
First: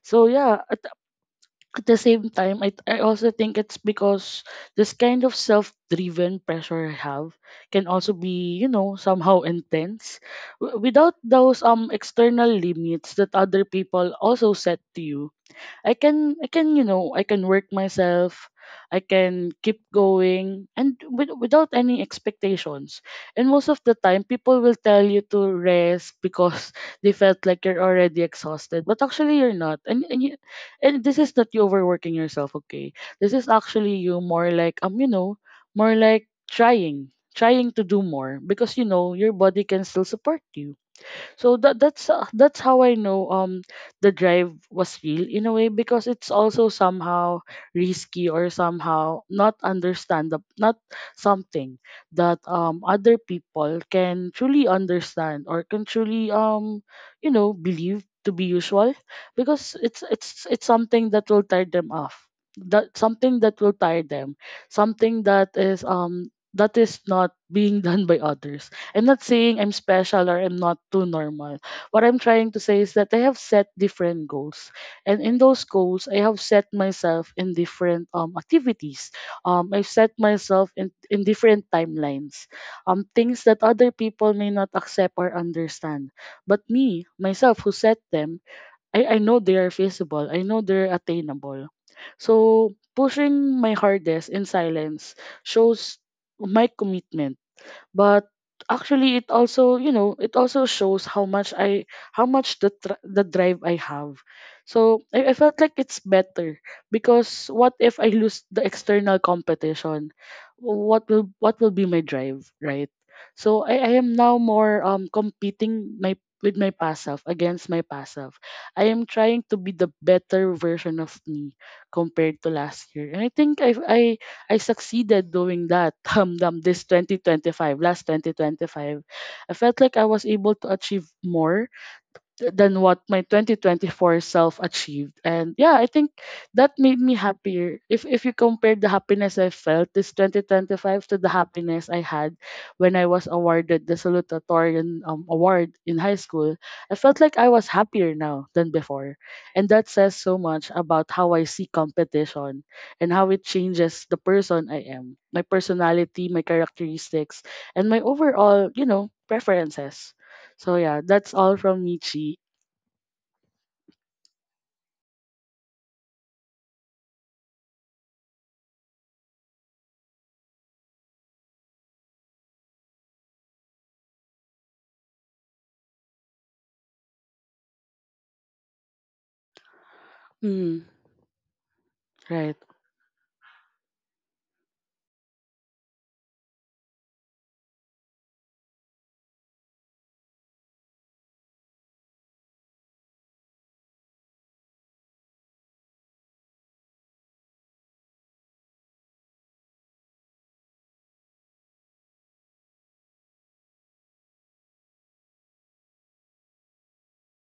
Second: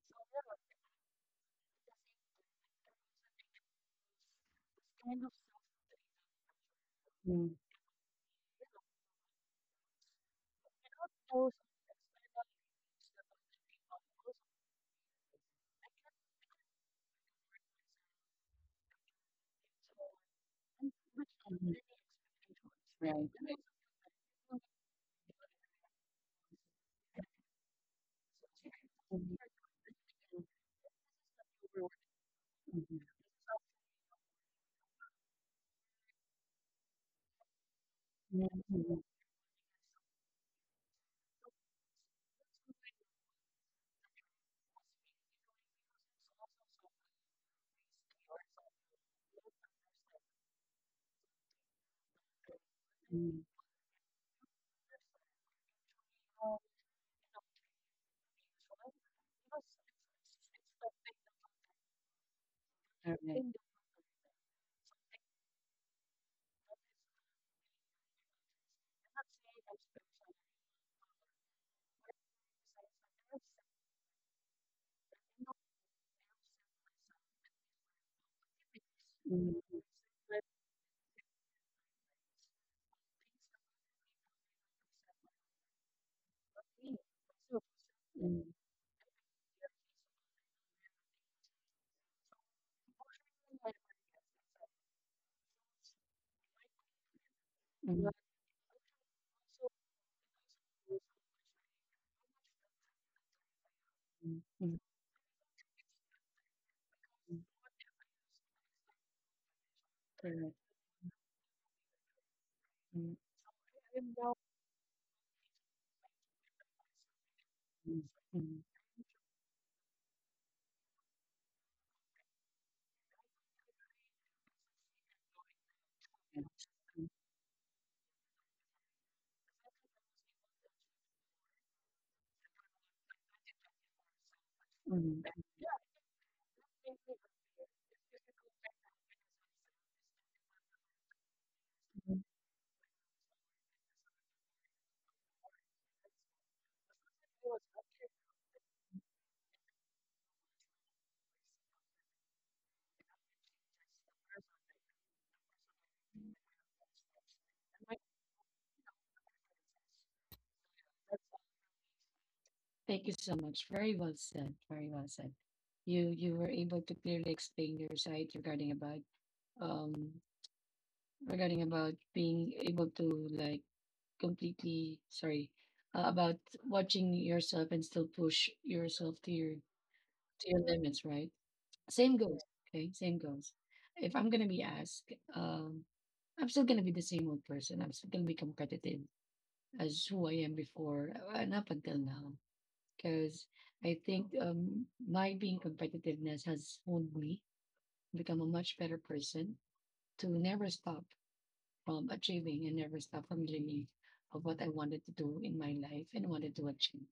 S2: So yeah, at the same time, I also think it's because this kind of self-driven pressure I have
S1: mm.
S2: can also be you know somehow intense, without those external limits that other people also set to you. I can you know I can work myself. I can keep going and with, without any expectations.
S1: Right.
S2: And most of the time, people will tell you to rest because they felt like you're already exhausted, but
S1: Mhm.
S2: actually you're not. And and this is not you overworking yourself. Okay, this is actually you more like you know more like trying to do more because you know your body can still support you. So that that's how I know the drive was real in a way because it's also somehow risky or somehow not understandable, not something that other
S1: Mhm.
S2: people can truly understand or can truly you know believe to be usual. Because it's it's something that will tire them off, that something that will tire them, something that is not being done by others. I'm not saying I'm special or I'm not too normal. What I'm trying to say is that I have set different goals. And in those goals, I have set myself in different activities. I've
S1: Mm,
S2: set myself in different timelines. Things that other people may not accept or understand. But me, myself, who set them, I know they are feasible. I know they're attainable. So pushing my hardest in silence shows my commitment, but actually it also you know it also shows how much the the drive I have.
S1: mhm.
S2: So I felt like it's better. Because
S1: Mm,
S2: what if I lose the external competition,
S1: correct.
S2: what will be my drive, right?
S1: Hmm.
S2: So I am now more competing my with my past self, against my past
S1: Hmm. Hmm. Hmm. Hmm. mm,
S2: self.
S1: correct. Mm, mm,
S2: I
S1: mm,
S2: am trying to be the better version of me compared to last year. And I think I I succeeded doing that.
S1: yeah,
S2: This 2025, last 2025. I felt like I was able to achieve more than what my 2024 self achieved. And
S1: mm,
S2: yeah
S1: mm,
S2: I think that made me happier. If you compare the happiness I felt this 2025 to the happiness I had
S1: mm.
S2: when I was awarded the salutatorian award in high school, I felt like I was happier now than before. And that says so much about how I see competition, and how it changes the person I am, my personality, my characteristics, and my overall you know preferences. So yeah, that's all from Michi.
S1: Thank you so much. Very well said. Very well said. You were able to clearly explain your side um regarding about being able to like completely sorry about watching yourself and still push yourself to your
S2: Mm,
S1: limits, right? Same
S2: right.
S1: goes. Okay, same goes. If I'm gonna be asked, I'm still gonna be the same old person. I'm still gonna be competitive as who I am before and up until now. Because I think my being competitiveness has honed me become a much better person to never stop from achieving and never stop from dreaming of what I wanted to do in my life and wanted to achieve,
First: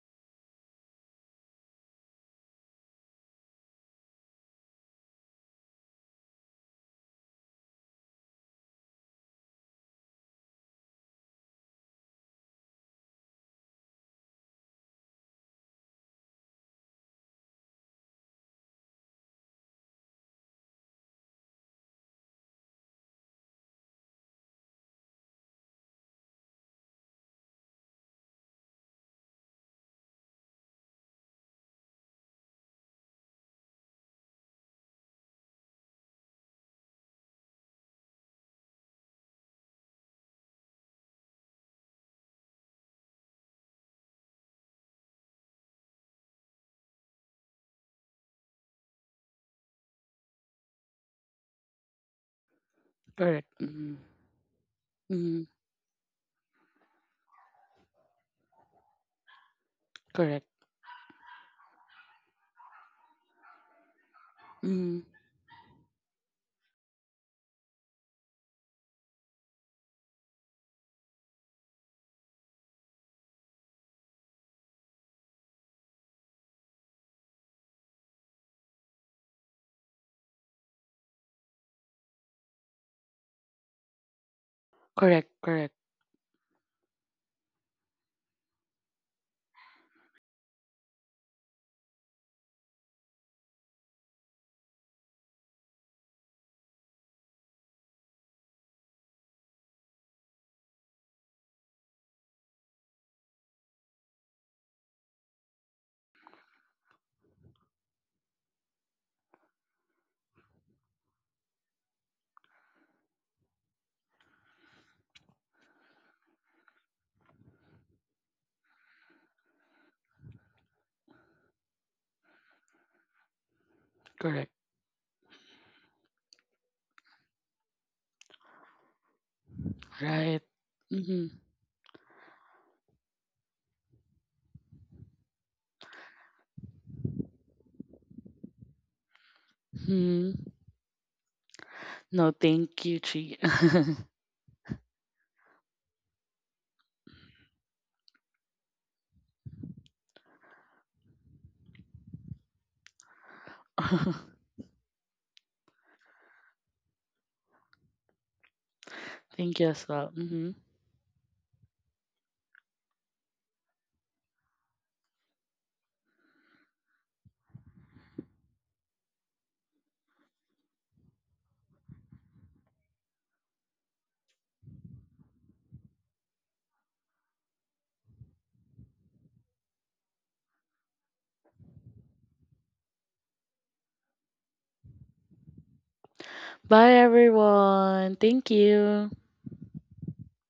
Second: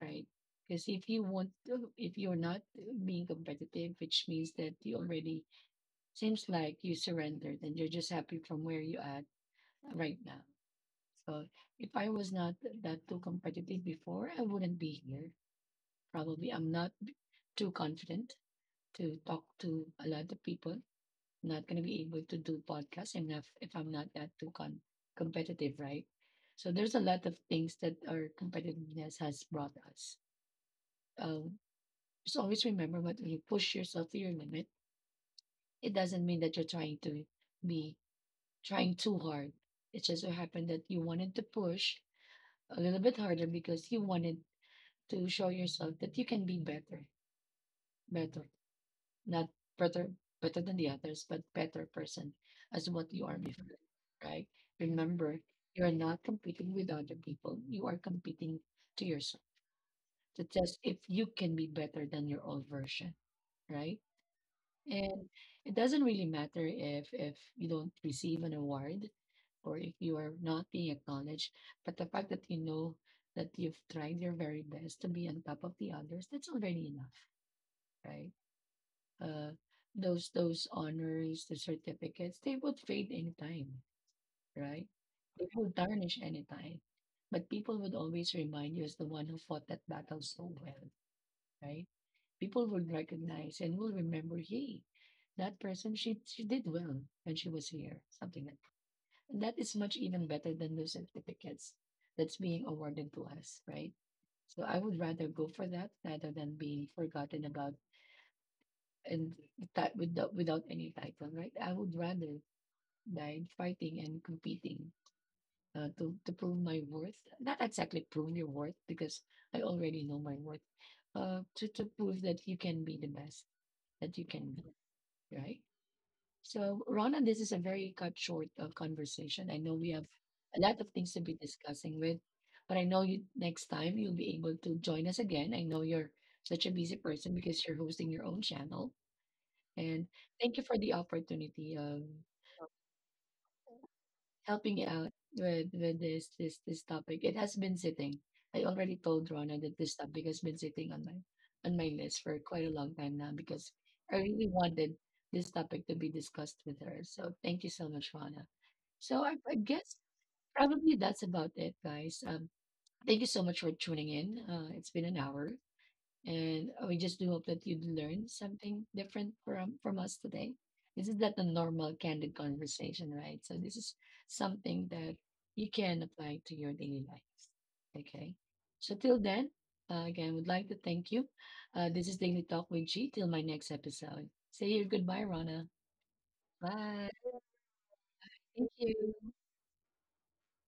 S1: right? Because if you want to, if you're not being competitive, which means that you already seems like you surrendered and you're just happy from where you at right now. So if I was not that too competitive before, I wouldn't be here. Probably I'm not too confident to talk to a lot of people, not going to be able to do podcasts enough if I'm not that too competitive, right? So there's a lot of things that our competitiveness has brought us. Um, just always remember what when you push yourself to your limit, it doesn't mean that you're trying to be trying too hard. It just so happened that you wanted to push a little bit harder because you wanted to show yourself that you can be better, better. Not better, better than the others, but better person as what you are Mhm.
S2: Correct.
S1: before,
S2: Mm,
S1: right? Remember,
S2: mm,
S1: you are not competing with other people. You are competing to yourself to
S2: correct.
S1: test if you can be better than your old version, right?
S2: Mm,
S1: And it doesn't really matter if you don't receive an award or if you are not being acknowledged, but the fact that you know that you've tried your very best to be on top of the others, that's already enough, right? Uh, those honors, the certificates, they would fade anytime, right?
S2: correct.
S1: They would
S2: Correct.
S1: tarnish anytime. But people would always remind you as the one who fought that battle so well, right? People would recognize and will remember, hey, that person, she did well when she was here, something like that. And that is much even better than those certificates that's being awarded to us, right? So I would rather go for that rather than being forgotten about and that without any title, right? I would rather die fighting and competing to prove my worth. Not exactly prove your worth because I already know my worth. To prove that you can be the best that you can
S2: Correct.
S1: be, right? So, Rana, this is a very cut short conversation. I know we have
S2: Right.
S1: a lot of things to
S2: Mm-hmm.
S1: be discussing with, but I know you next time you'll be able to join us again. I know you're such a busy person because you're hosting your own channel, and thank
S2: Hmm.
S1: you for the opportunity of
S2: No, thank you, Chi.
S1: helping out with this topic. It has been sitting. I already told Rona that this topic has been sitting on my list for quite a long time now because I really wanted this topic to be discussed with her. So thank you so much, Rona. So I
S2: Thank you as
S1: guess
S2: well. Hmm.
S1: probably that's about it, guys. Thank you so much for tuning in. It's been an hour. And we just do hope that you learn something different from us today. This is not a normal candid conversation, right? So this is something that you can apply to your daily life. Okay. So till then, again, would like to thank you. This is Daily Talk with G. Till my next episode. Say your goodbye, Rana.
S2: Bye,
S1: Bye.
S2: everyone. Thank
S1: Thank
S2: you.
S1: you.